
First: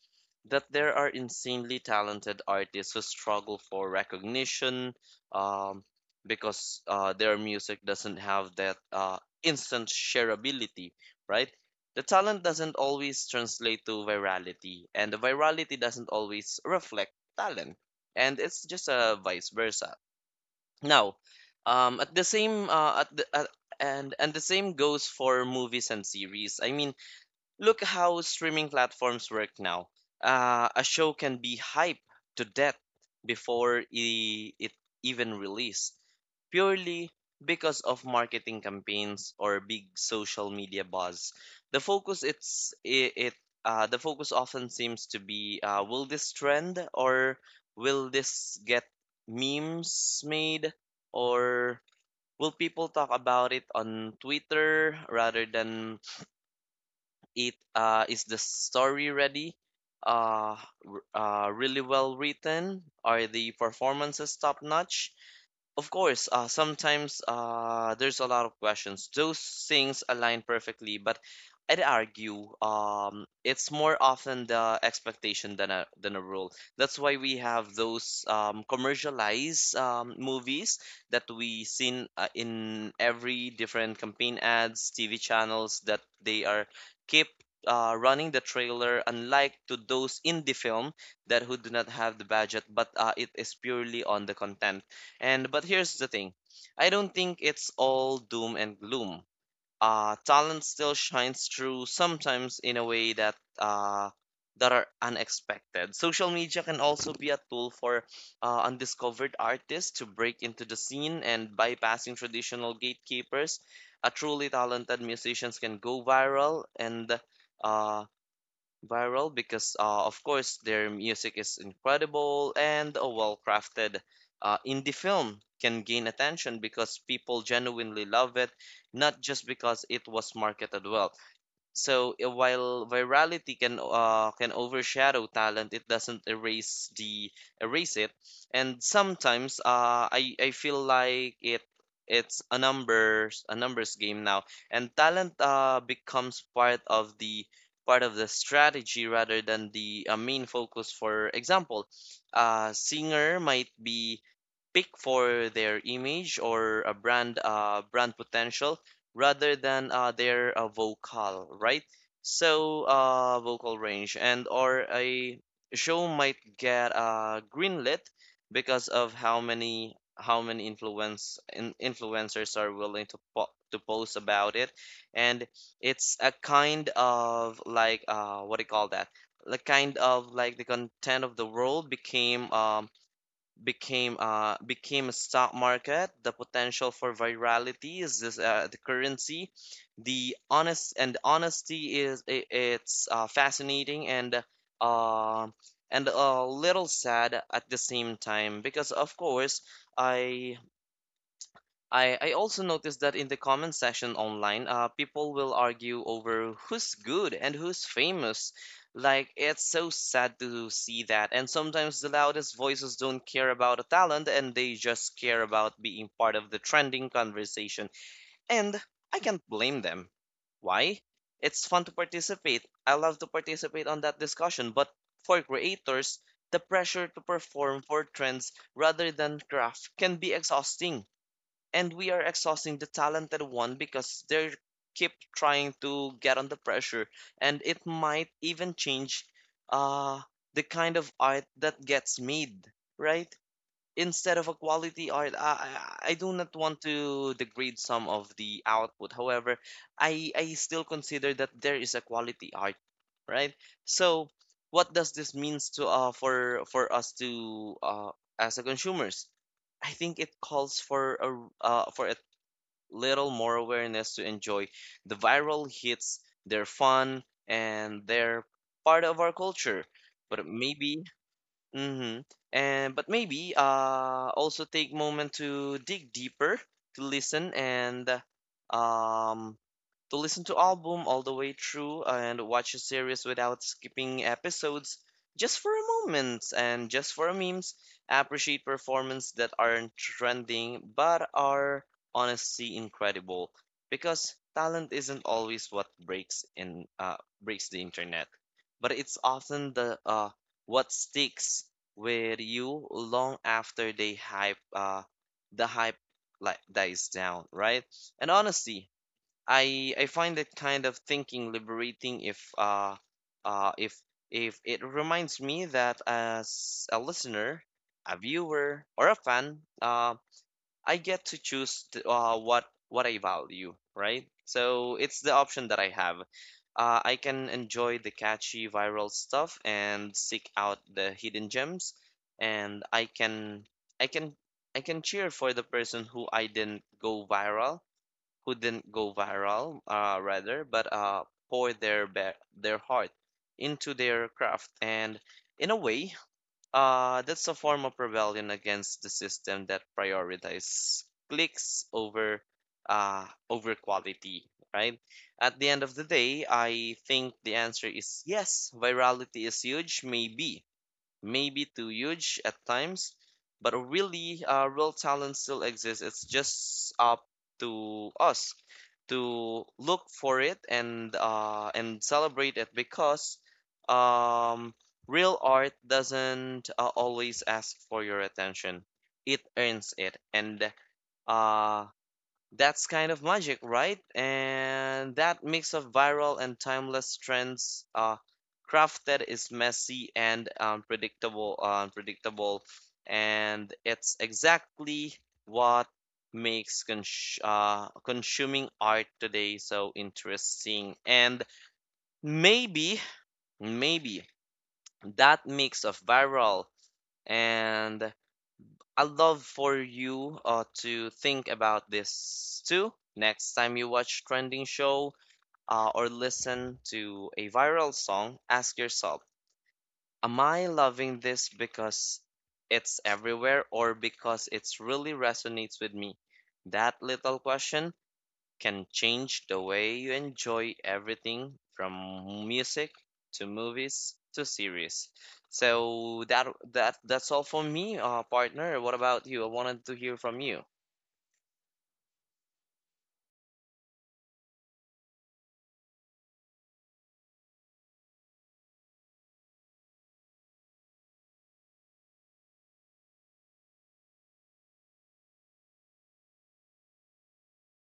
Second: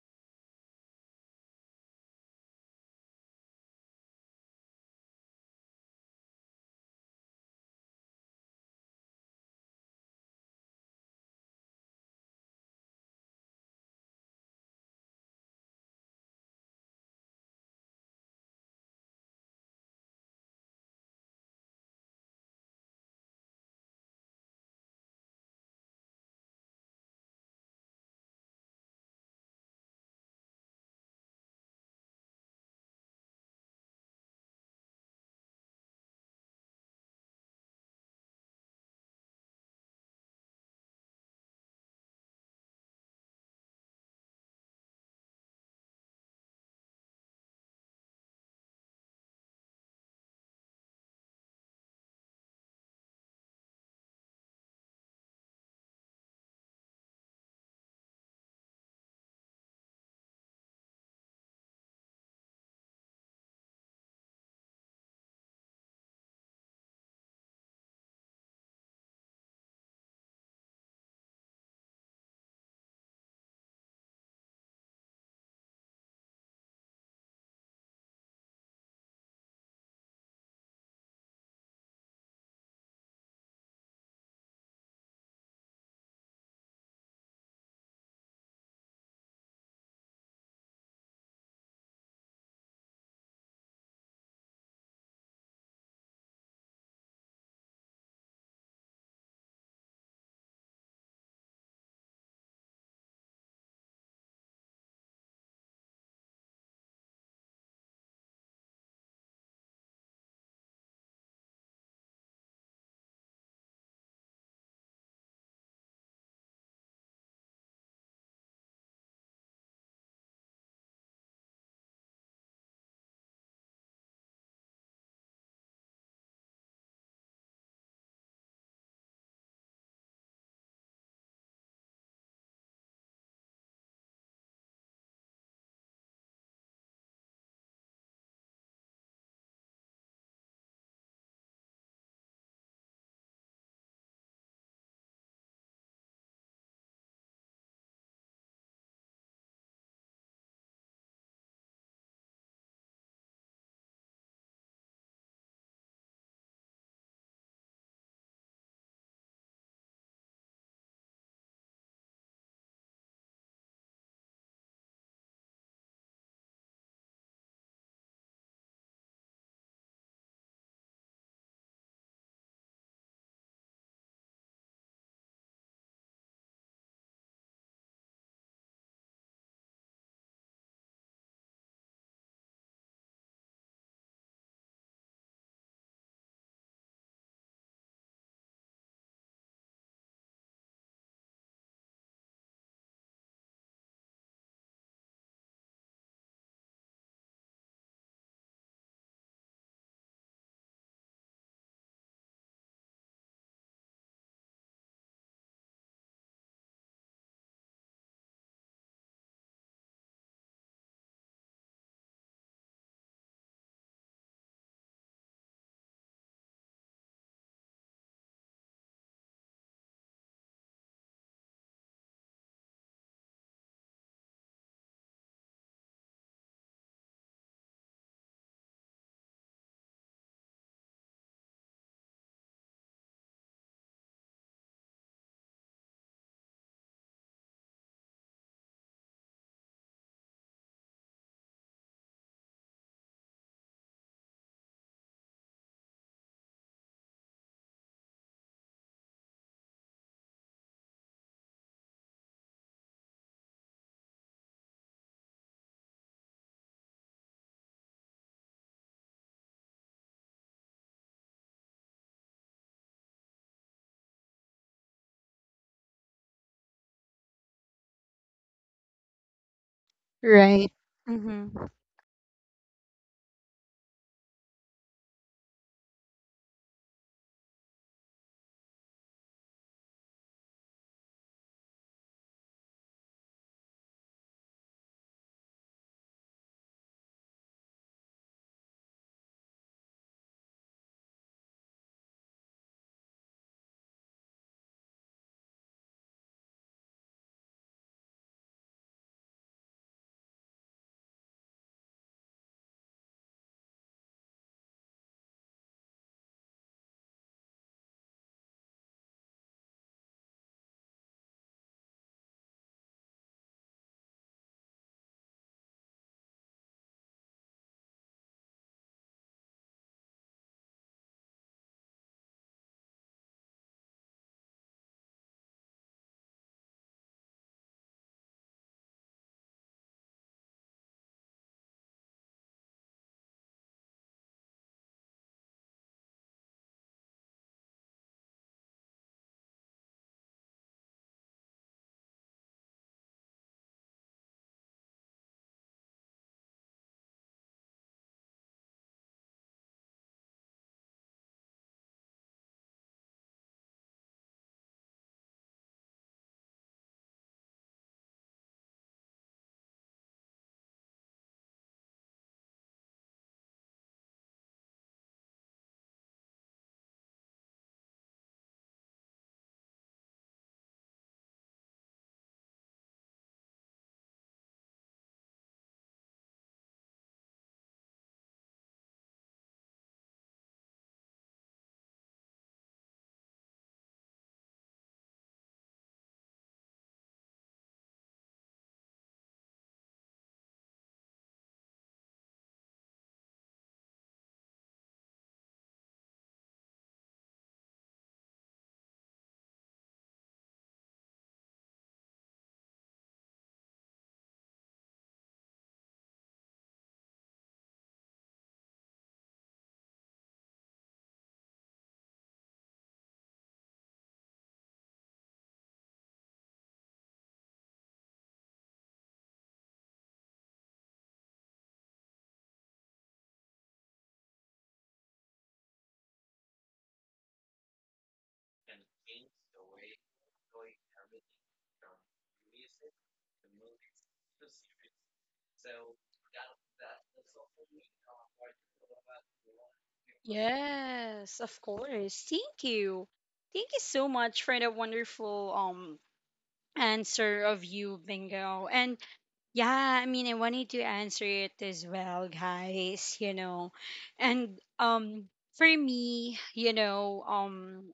B: that there are insanely talented artists who struggle for recognition, um because their music doesn't have that instant shareability, right? The talent doesn't always translate to virality, and the virality doesn't always reflect talent, and it's just vice versa. Now, at the same at the, at, and the same goes for movies and series. I mean, look how streaming platforms work now. A show can be hyped to death before it even release, purely because of marketing campaigns or big social media buzz. The focus it's it, it the focus often seems to be, will this trend, or will this get memes made, or will people talk about it on Twitter, rather than it is the story ready? Uh, Really well written? Are the performances top notch? Of course, sometimes there's a lot of questions. Those things align perfectly, but I'd argue it's more often the expectation than a rule. That's why we have those commercialized movies that we seen in every different campaign ads, TV channels that they are keep running the trailer. Unlike to those indie film that who do not have the budget, but it is purely on the content. And but here's the thing, I don't think it's all doom and gloom. Talent still shines through sometimes in a way that that are unexpected. Social media can also be a tool for undiscovered artists to break into the scene and bypassing traditional gatekeepers. A truly talented musicians can go viral and uh, viral because of course their music is incredible, and a well-crafted indie film can gain attention because people genuinely love it, not just because it was marketed well. So while virality can overshadow talent, it doesn't erase it. And sometimes uh, I feel like it's a numbers game now, and talent uh, becomes part of the strategy rather than the main focus. For example, a singer might be pick for their image or a brand potential rather than their vocal, right? So vocal range, and or a show might get greenlit because of how many influencers are willing to to post about it. And it's a kind of like, what do you call that, the kind of like the content of the world became a stock market, the potential for virality is this, the currency. The honest and honesty is, I it's fascinating uh and a little sad at the same time, because of course i I also noticed that in the comment section online, people will argue over who's good and who's famous. Like, it's so sad to see that. And sometimes the loudest voices don't care about a talent, and they just care about being part of the trending conversation. And I can't blame them. Why? It's fun to participate. I love to participate on that discussion. But for creators, the pressure to perform for trends rather than craft can be exhausting, and we are exhausting the talented one because they keep trying to get under pressure, and it might even change uh the kind of art that gets made, right? Instead of a quality art, I do not want to degrade some of the output, however, I still consider that there is a quality art, right? So what does this means to for us to as a consumers? I think it calls for a little more awareness to enjoy the viral hits. They're fun and they're part of our culture. But
A: Right.
B: maybe
A: Mm-hmm.
B: Mm-hmm. And but maybe also take moment to dig deeper, to listen and um to listen to album all the way through, and watch a series without skipping episodes just for a moment and just for a memes. Appreciate performance that aren't trending but are honestly incredible, because talent isn't always what breaks the internet, but it's often the what sticks with you long after the hype like dies down, right? And honestly, I find that kind of thinking liberating, uh if if it reminds me that as a listener, a viewer or a fan, I get to choose what I value, right? So it's the option that I have. I can enjoy the catchy viral stuff and seek out the hidden gems, and I can I can cheer for the person who didn't go viral, rather, but their heart into their craft, and in a way, that's a form of rebellion against the system that prioritizes clicks over over quality, right? At the end of the day, I think the answer is yes, virality is huge, maybe too huge at times, but really, real talent still exists. It's just up to us to look for it and celebrate it, because um, real art doesn't always ask for your attention. It earns it, and uh, that's kind of magic, right? And that mix of viral and timeless trends, crafted is messy and unpredictable, and it's exactly what makes consuming art today so interesting. And maybe, maybe that mix of viral and I'd love for you to think about this too next time you watch trending show or listen to a viral song. Ask yourself, am I loving this because it's everywhere, or because it's really resonates with me? That little question can change the way you enjoy everything from music to movies to series. So that's all for me, partner. What about you? I wanted to hear from you.
A: Yes, of course. Thank you. Thank you so much for the wonderful answer of you, Bingo. And yeah, I mean, I wanted to answer it as well, guys. And for me,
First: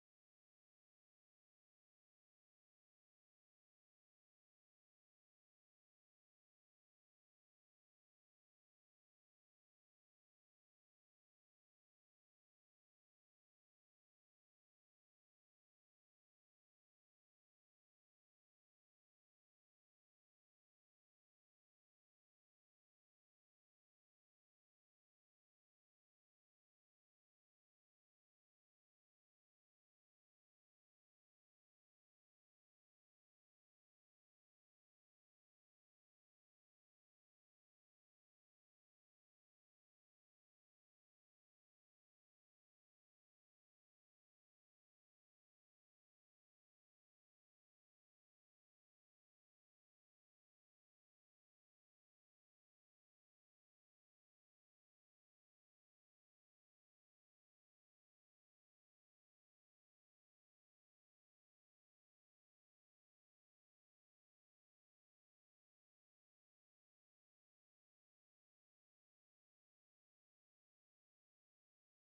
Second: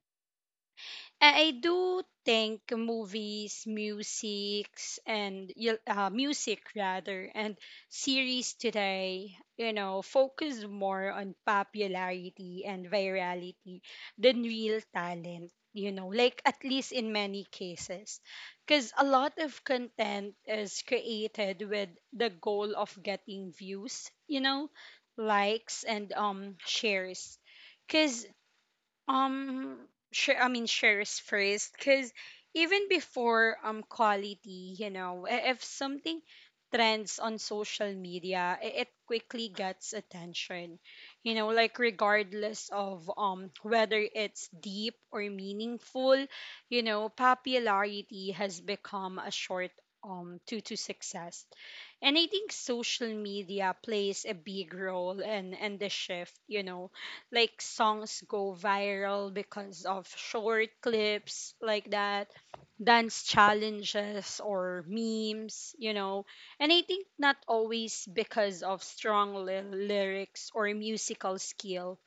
A: I do think movies, musics, and music rather, and series today, you know, focus more on popularity and virality than real talent. You know, like at least in many cases, because a lot of content is created with the goal of getting views, you know, likes, and shares. Because um, sure. I mean, shares first, because even before quality, you know, if something trends on social media, it quickly gets attention. You know, like regardless of whether it's deep or meaningful, you know, popularity has become a short to success. And I think social media plays a big role in the shift, you know, like songs go viral because of short clips, like that, dance challenges or memes. And I think not always because of strong lyrics or musical skill.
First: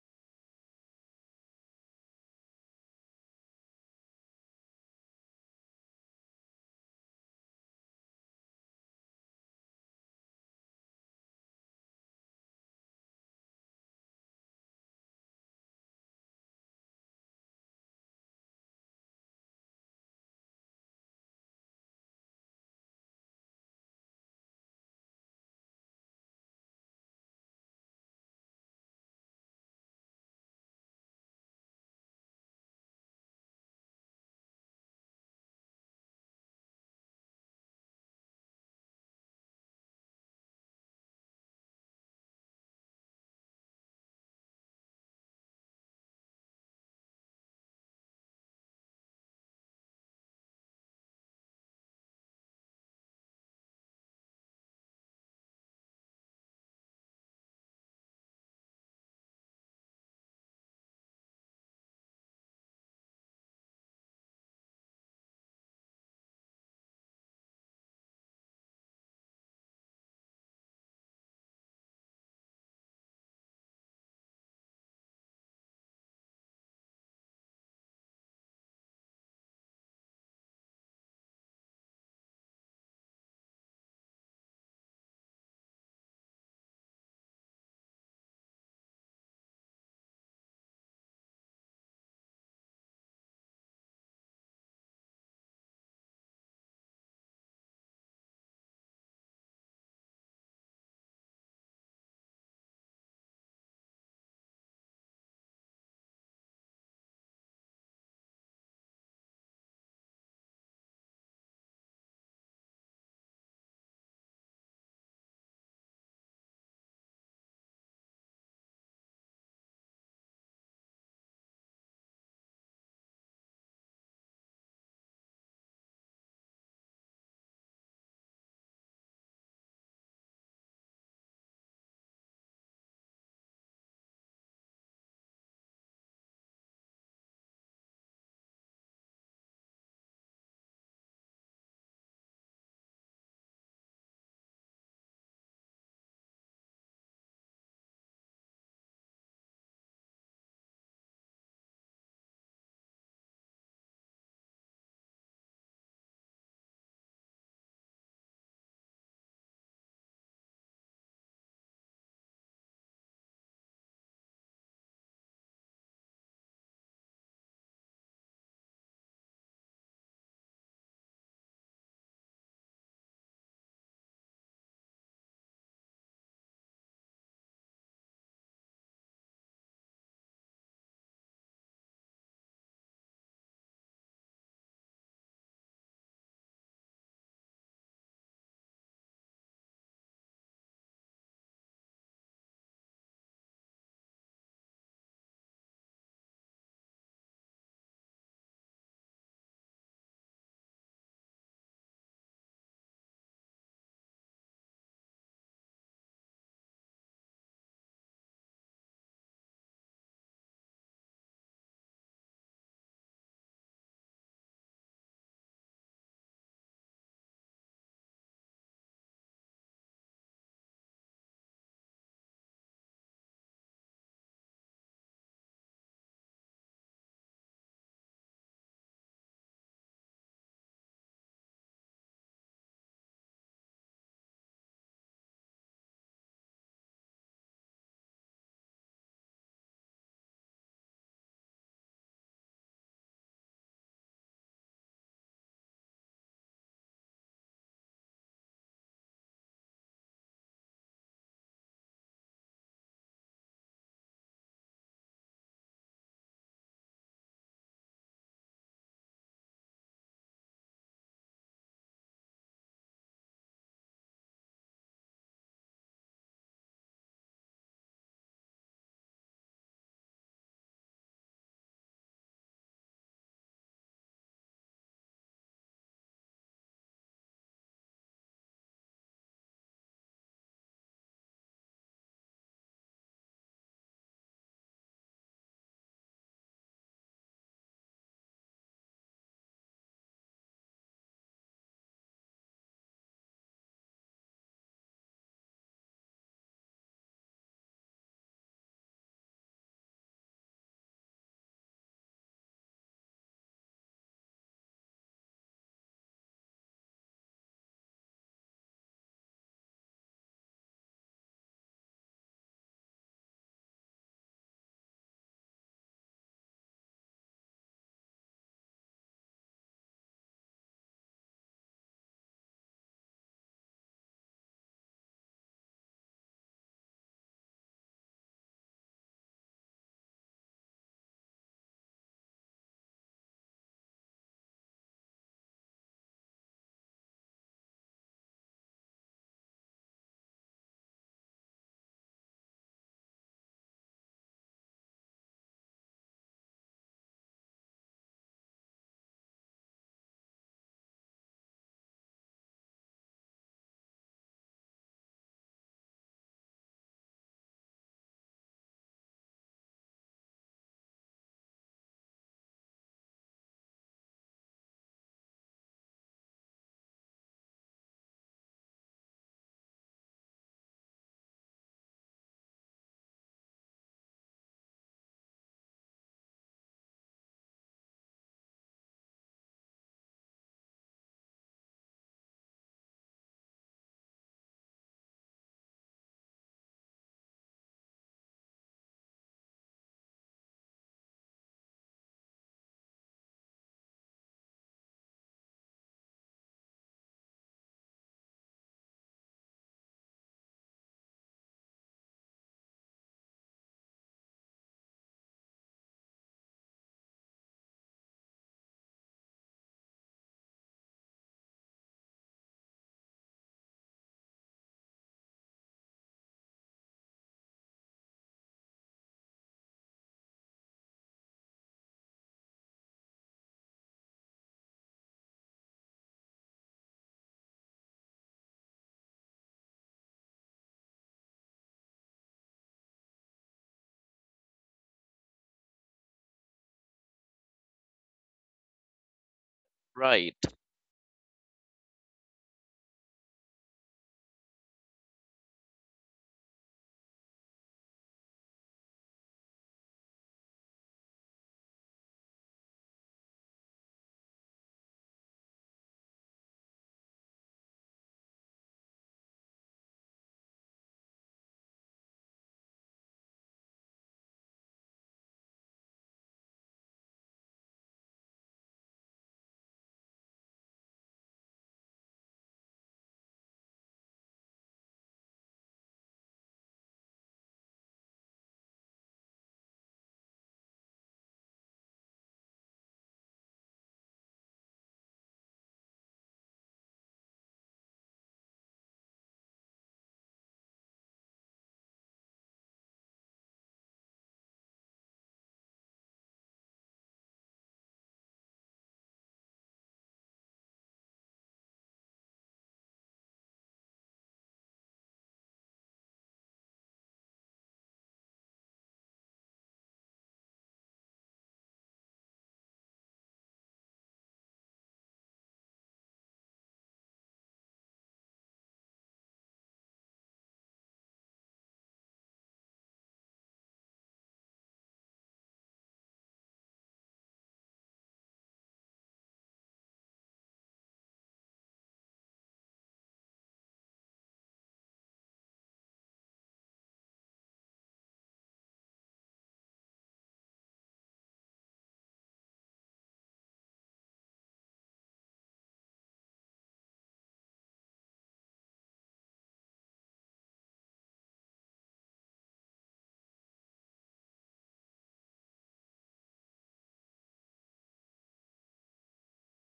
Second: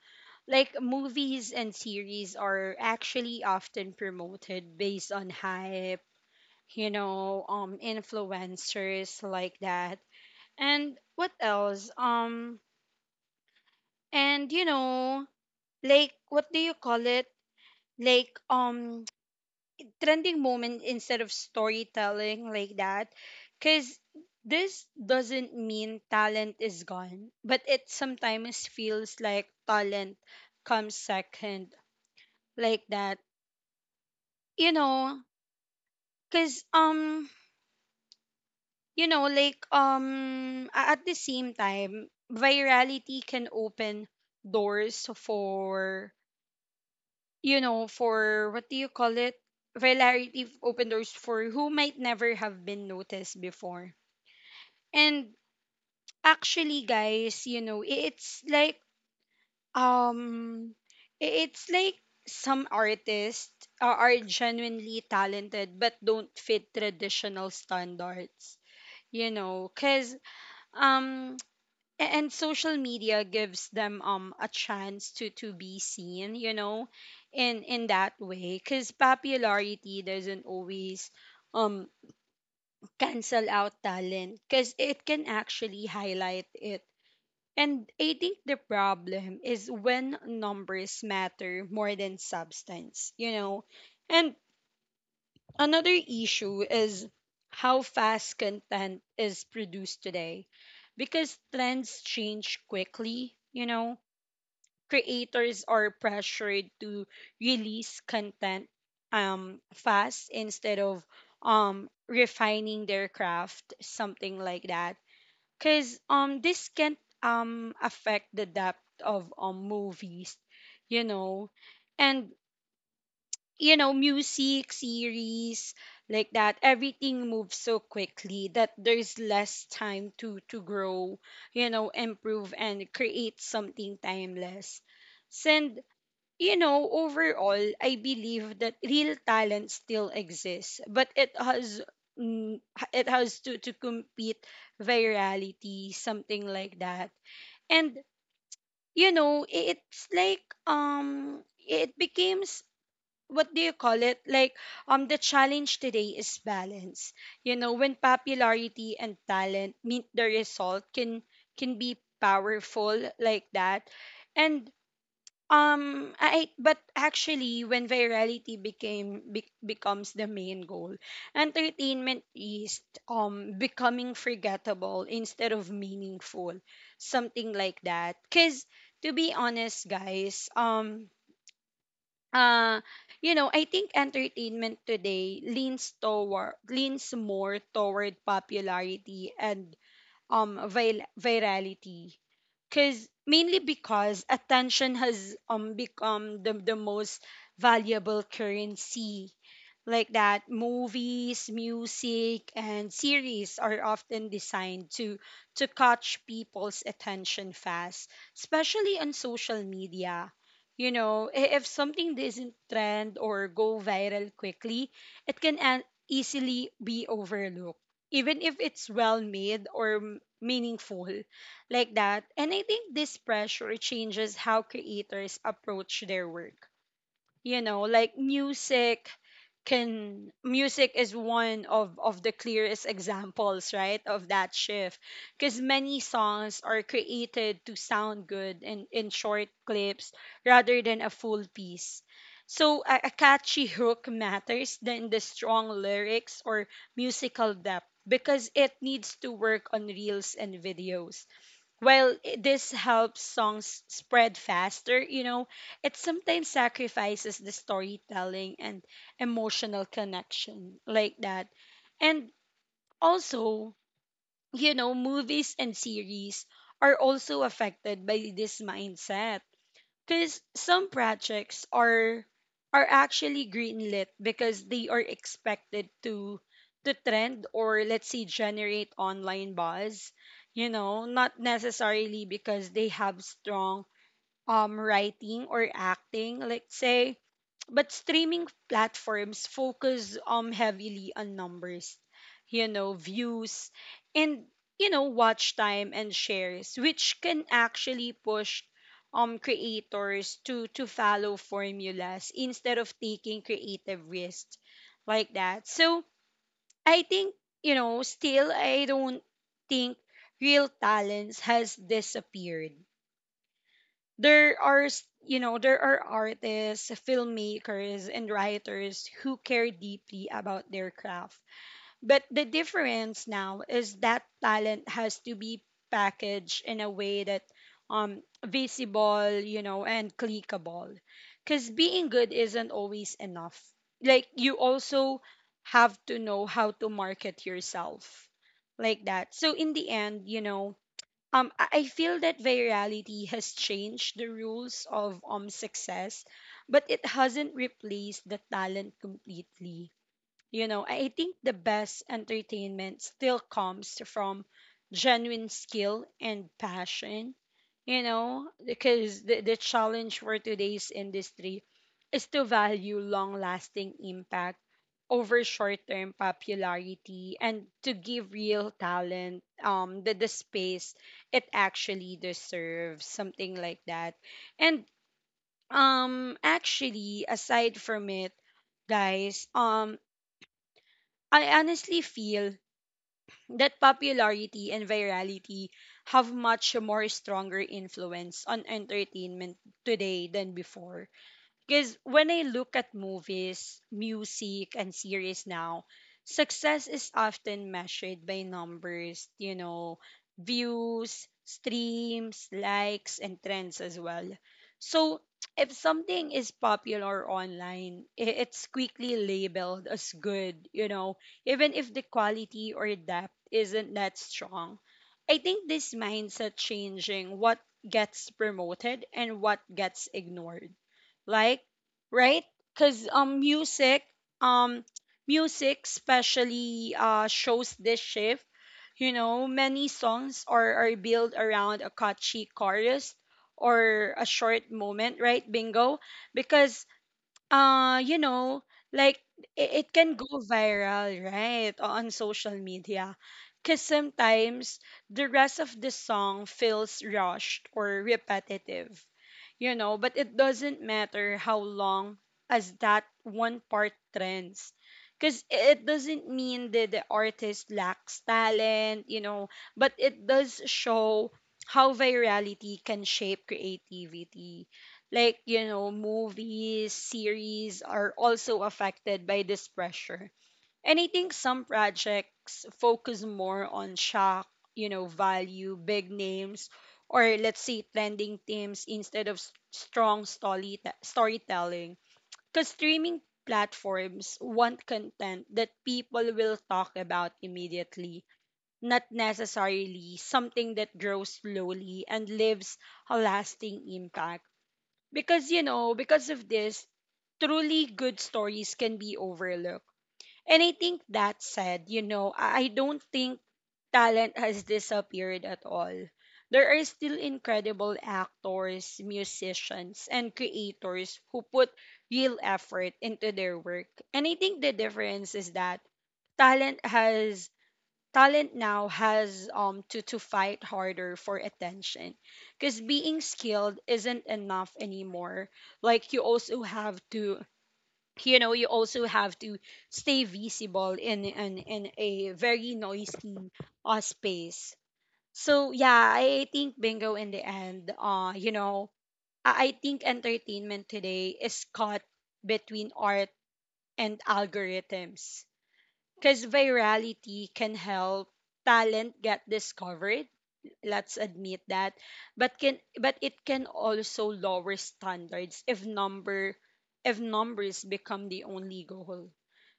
A: Like movies and series are actually often promoted based on hype, you know, influencers like that. And what else? And you know, like, what do you call it? Like trending moment instead of storytelling, like that, because this doesn't mean talent is gone, but it sometimes feels like talent comes second, like that, you know. Because you know, like at the same time, virality can open doors for what do you call it? Regularity, open doors for who might never have been noticed before. And actually, guys, you know, um, it's like some artists are genuinely talented but don't fit traditional standards. You know, cause um and social media gives them a chance to be seen, you know, in that way. Because popularity doesn't always um cancel out talent, because it can actually highlight it. And I think the problem is when numbers matter more than substance, you know. And another issue is how fast content is produced today, because trends change quickly, you know, creators are pressured to release content fast instead of refining their craft, something like that. Because this can affect the depth of movies, you know, and you know, music, series, like that. Everything moves so quickly that there's less time to grow, you know, improve and create something timeless. Since, you know, overall, I believe that real talent still exists, but mm, it has to compete virality, something like that. And you know, it's like it becomes, what do you call it? The challenge today is balance. You know, when popularity and talent meet, the result can be powerful like that, and I but actually, when virality becomes the main goal, entertainment is becoming forgettable instead of meaningful, something like that. Cause to be honest, guys, uh, you know, I think entertainment today leans more toward popularity and virality because mainly because attention has become the most valuable currency, like that. Movies, music and series are often designed to catch people's attention fast, especially on social media. You know, if something doesn't trend or go viral quickly, it can easily be overlooked, even if it's well made or meaningful, like that. And I think this pressure changes how creators approach their work. You know, like music is one of the clearest examples, right, of that shift. Because many songs are created to sound good in short clips rather than a full piece. So a catchy hook matters than the strong lyrics or musical depth, because it needs to work on reels and videos. While this helps songs spread faster, you know, it sometimes sacrifices the storytelling and emotional connection, like that. And also, you know, movies and series are also affected by this mindset, because some projects are actually greenlit because they are expected to trend or, let's say, generate online buzz, you know, not necessarily because they have strong writing or acting, let's say. But streaming platforms focus heavily on numbers, you know, views, and, you know, watch time and shares, which can actually push creators to follow formulas instead of taking creative risks, like that. So I think, you know, still, I don't think real talents has disappeared. You know, there are artists, filmmakers and writers who care deeply about their craft, but the difference now is that talent has to be packaged in a way that visible, you know, and clickable, because being good isn't always enough. Like, you also have to know how to market yourself, like that. So in the end, you know, I feel that virality has changed the rules of success, but it hasn't replaced the talent completely. You know, I think the best entertainment still comes from genuine skill and passion, you know, because the challenge for today's industry is to value long lasting impact over short term popularity, and to give real talent the space it actually deserves, something like that. And actually, aside from it, guys, I honestly feel that popularity and virality have much more stronger influence on entertainment today than before, because when I look at movies, music, and series now, success is often measured by numbers, you know, views, streams, likes, and trends as well. So (tsk) if something is popular online, it's quickly labeled as good, you know, even if the quality or depth isn't that strong. I think this mindset changing what gets promoted and what gets ignored, like, right. Because um music especially shows this shift. You know, many songs are built around a catchy chorus or a short moment, right, bingo. Because you know, like, it can go
B: Right.
A: viral right on social media, because sometimes the rest of the song feels rushed or repetitive, you know, but it doesn't matter how long as that one part trends. Because it doesn't mean that the artist lacks talent, you know, but it does show how virality can shape creativity. Like, you know, movies, series are also affected by this pressure. And I think some projects focus more on shock, you know, value, big names, or, let's say, trending themes instead of s- strong story storytelling. Because streaming platforms want content that people will talk about immediately, not necessarily something that grows slowly and leaves a lasting impact. Because, you know, because of this, truly good stories can be overlooked. And I think that said, you know, I don't think talent has disappeared at all. There are still incredible actors, musicians, and creators who put real effort into their work. And I think the difference is that talent has talent now has to fight harder for attention, because being skilled isn't enough anymore. Like you also have to, you know, you also have to stay visible in in a very noisy space. So yeah, I think, bingo, in the end, you know, I think entertainment today is caught between art and algorithms, because virality can help talent get discovered, let's admit that. But it can also lower standards if number if numbers become the only goal.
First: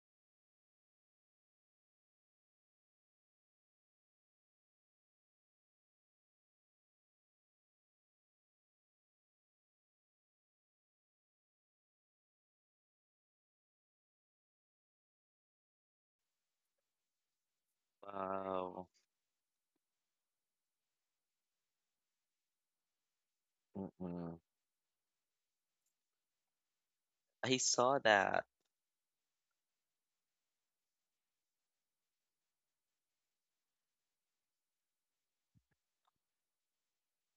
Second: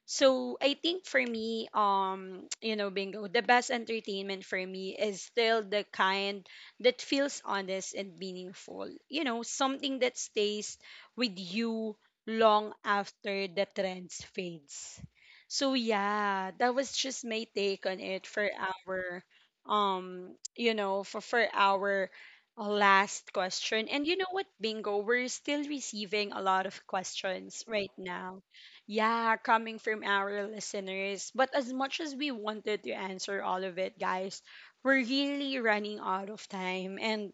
A: So I think for me, (tsk) you know, bingo, the best entertainment for me is still the kind that feels honest and meaningful, you know, something that stays with you long after the trends fades. So yeah, that was just my take on it for
B: Wow.
A: our um you know, for our last question. And you know
B: Mm-mm.
A: what, bingo, we're still receiving a lot of
B: I
A: questions right
B: saw
A: now.
B: that.
A: Yeah, coming from our listeners, but as much as we wanted to answer all of it, guys, we're really running out of time. And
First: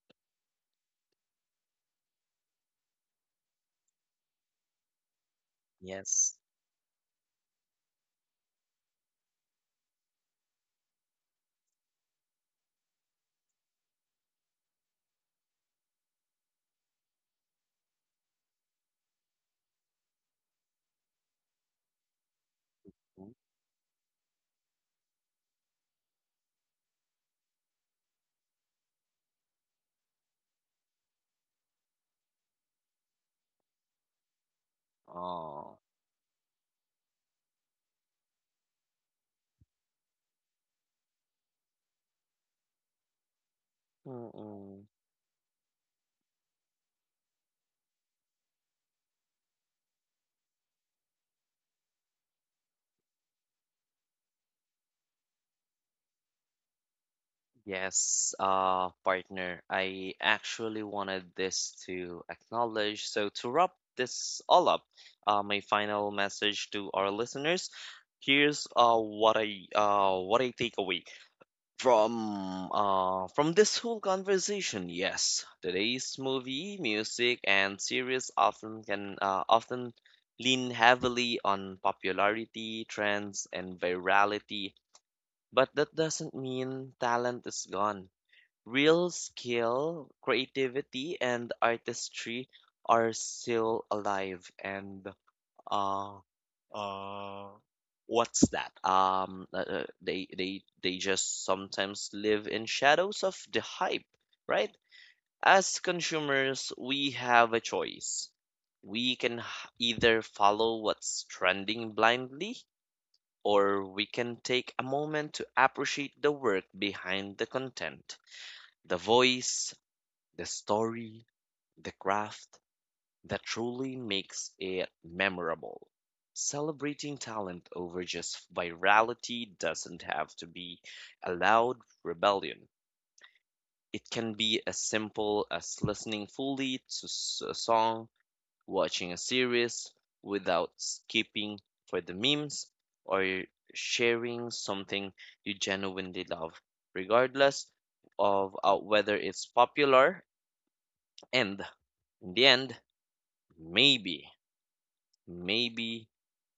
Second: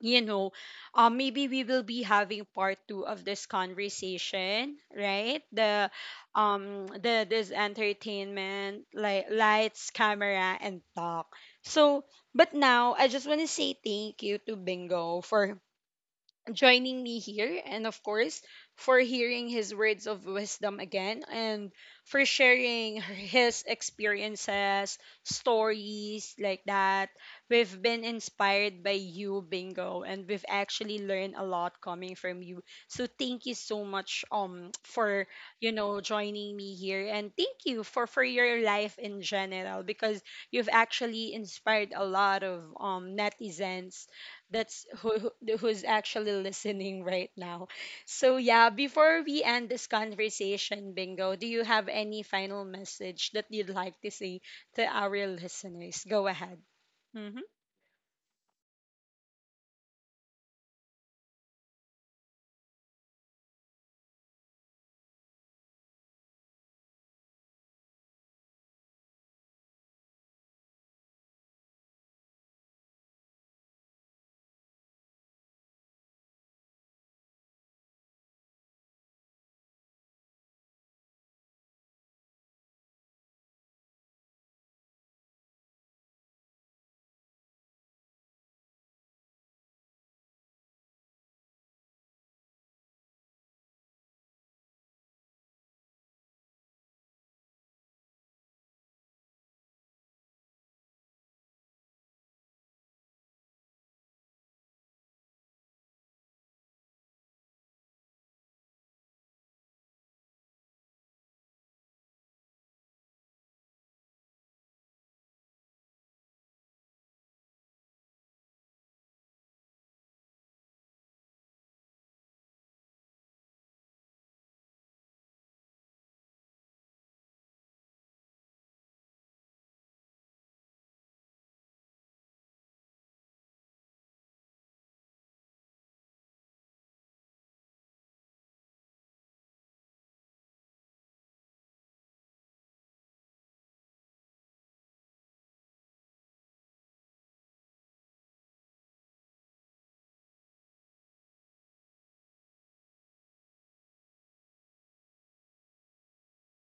A: you know, maybe we will be having part two of this conversation, right? The,
B: Yes.
A: um, the this entertainment, like Lights, Camera, and Talk. So, but now I just want to say thank you to Bingo for joining me here, and of course, for hearing his words of wisdom again, and for sharing
B: Mm.
A: his experiences, stories, like that. We've been inspired by you, bingo, and we've actually learned a lot coming from you. So thank you so much for, you
B: Oh.
A: know, joining me here, and thank you for your life in general, because you've actually inspired a lot of netizens.
B: Mm-mm.
A: Who's actually listening (laughs) right now. So yeah, before we end this conversation, Bingo, do you have any final message that you'd like to say to our listeners? Go ahead. Mm-hmm.
B: Yes, partner, I actually wanted this to acknowledge. So, to wrap this all up, my final message to our listeners, here's what I take away from this whole conversation. Yes, today's movie, music, and series often lean heavily on popularity, trends, and virality, but that doesn't mean talent is gone. Real skill, creativity, and artistry are still alive. And uh, uh, what's that? They just sometimes live in shadows of the hype, right? As consumers, we have a choice. We can either follow what's trending blindly, or we can take a moment to appreciate the work behind the content, the voice, the story, the craft that truly makes it memorable. Celebrating talent over just virality doesn't have to be a loud rebellion. It can be as simple as listening fully to a song, watching a series without skipping for the memes, or sharing something you genuinely love, regardless of whether it's popular. And in the end, Maybe, maybe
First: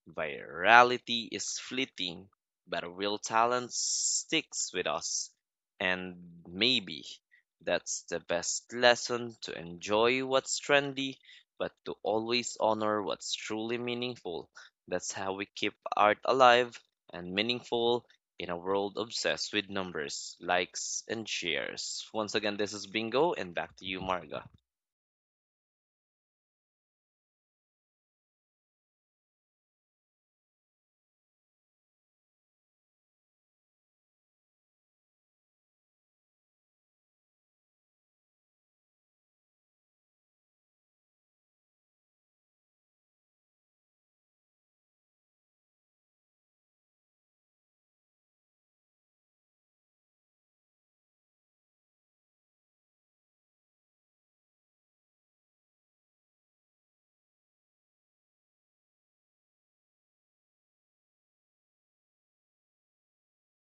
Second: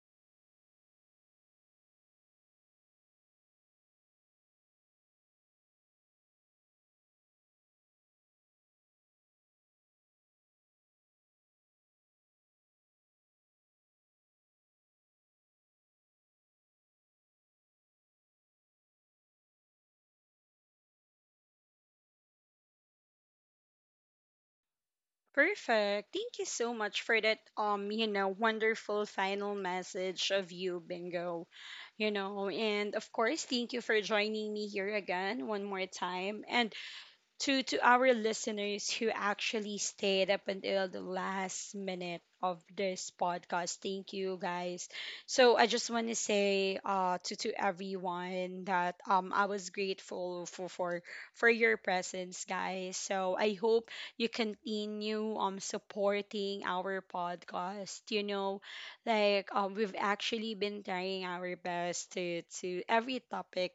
B: virality is fleeting, but real talent sticks with us. And maybe that's the best lesson, to enjoy what's trendy, but to always honor what's truly meaningful. That's how we keep art alive and meaningful in a world obsessed with numbers, likes, and shares. Once again, this is Bingo, and back to you, Marga.
A: Perfect. Thank you so much for that you know, wonderful final message of you, Bingo. You know, and of course, thank you for joining me here again, one more time. And to our listeners who actually stayed up until the last minute of this podcast, thank you, guys. So I just want to say to everyone that I was grateful for for your presence, guys. So I hope you continue supporting our podcast, you know, like, we've actually been trying our best to every topic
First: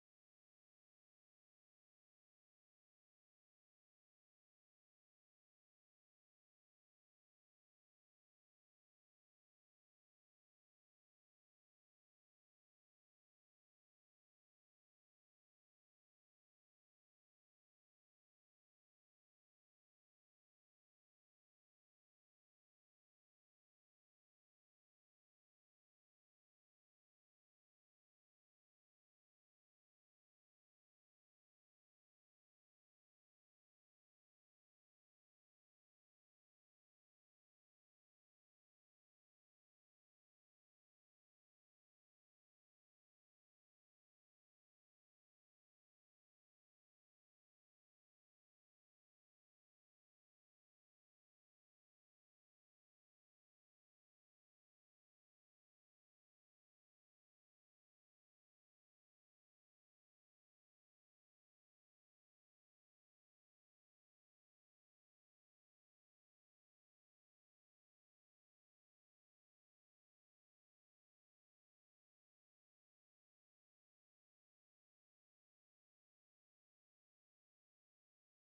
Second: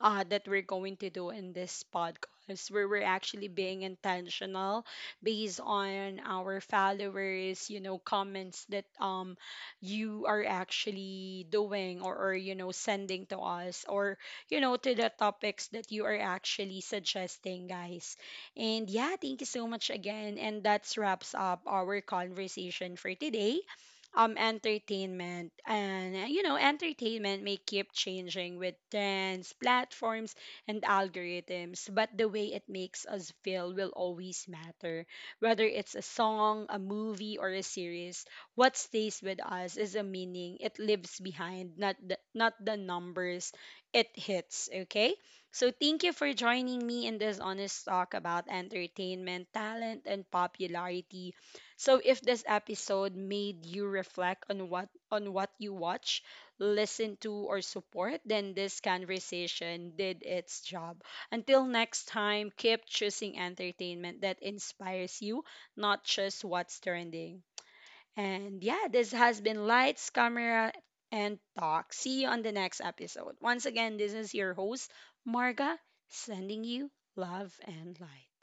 A: that we're going to do in this podcast, us where we're actually being intentional based on our followers, you know, comments that you are actually doing, or, you know, sending to us, or, you know, to the topics that you are actually suggesting, guys. And yeah, thank you so much again. And that wraps up our conversation for today. Entertainment and, you know, entertainment may keep changing with trends, platforms and algorithms, but the way it makes us feel will always matter. Whether it's a song, a movie, or a series, what stays with us is a meaning it lives behind, not the numbers it hits, okay? So thank you for joining me in this honest talk about entertainment, talent, and popularity. So if this episode made you reflect on what you watch, listen to or support, then this conversation did its job. Until next time, keep choosing entertainment that inspires you, not just what's trending. And yeah, this has been Lights, Camera, and Talk. See you on the next episode. Once again, this is your host, Marga, sending you love and light.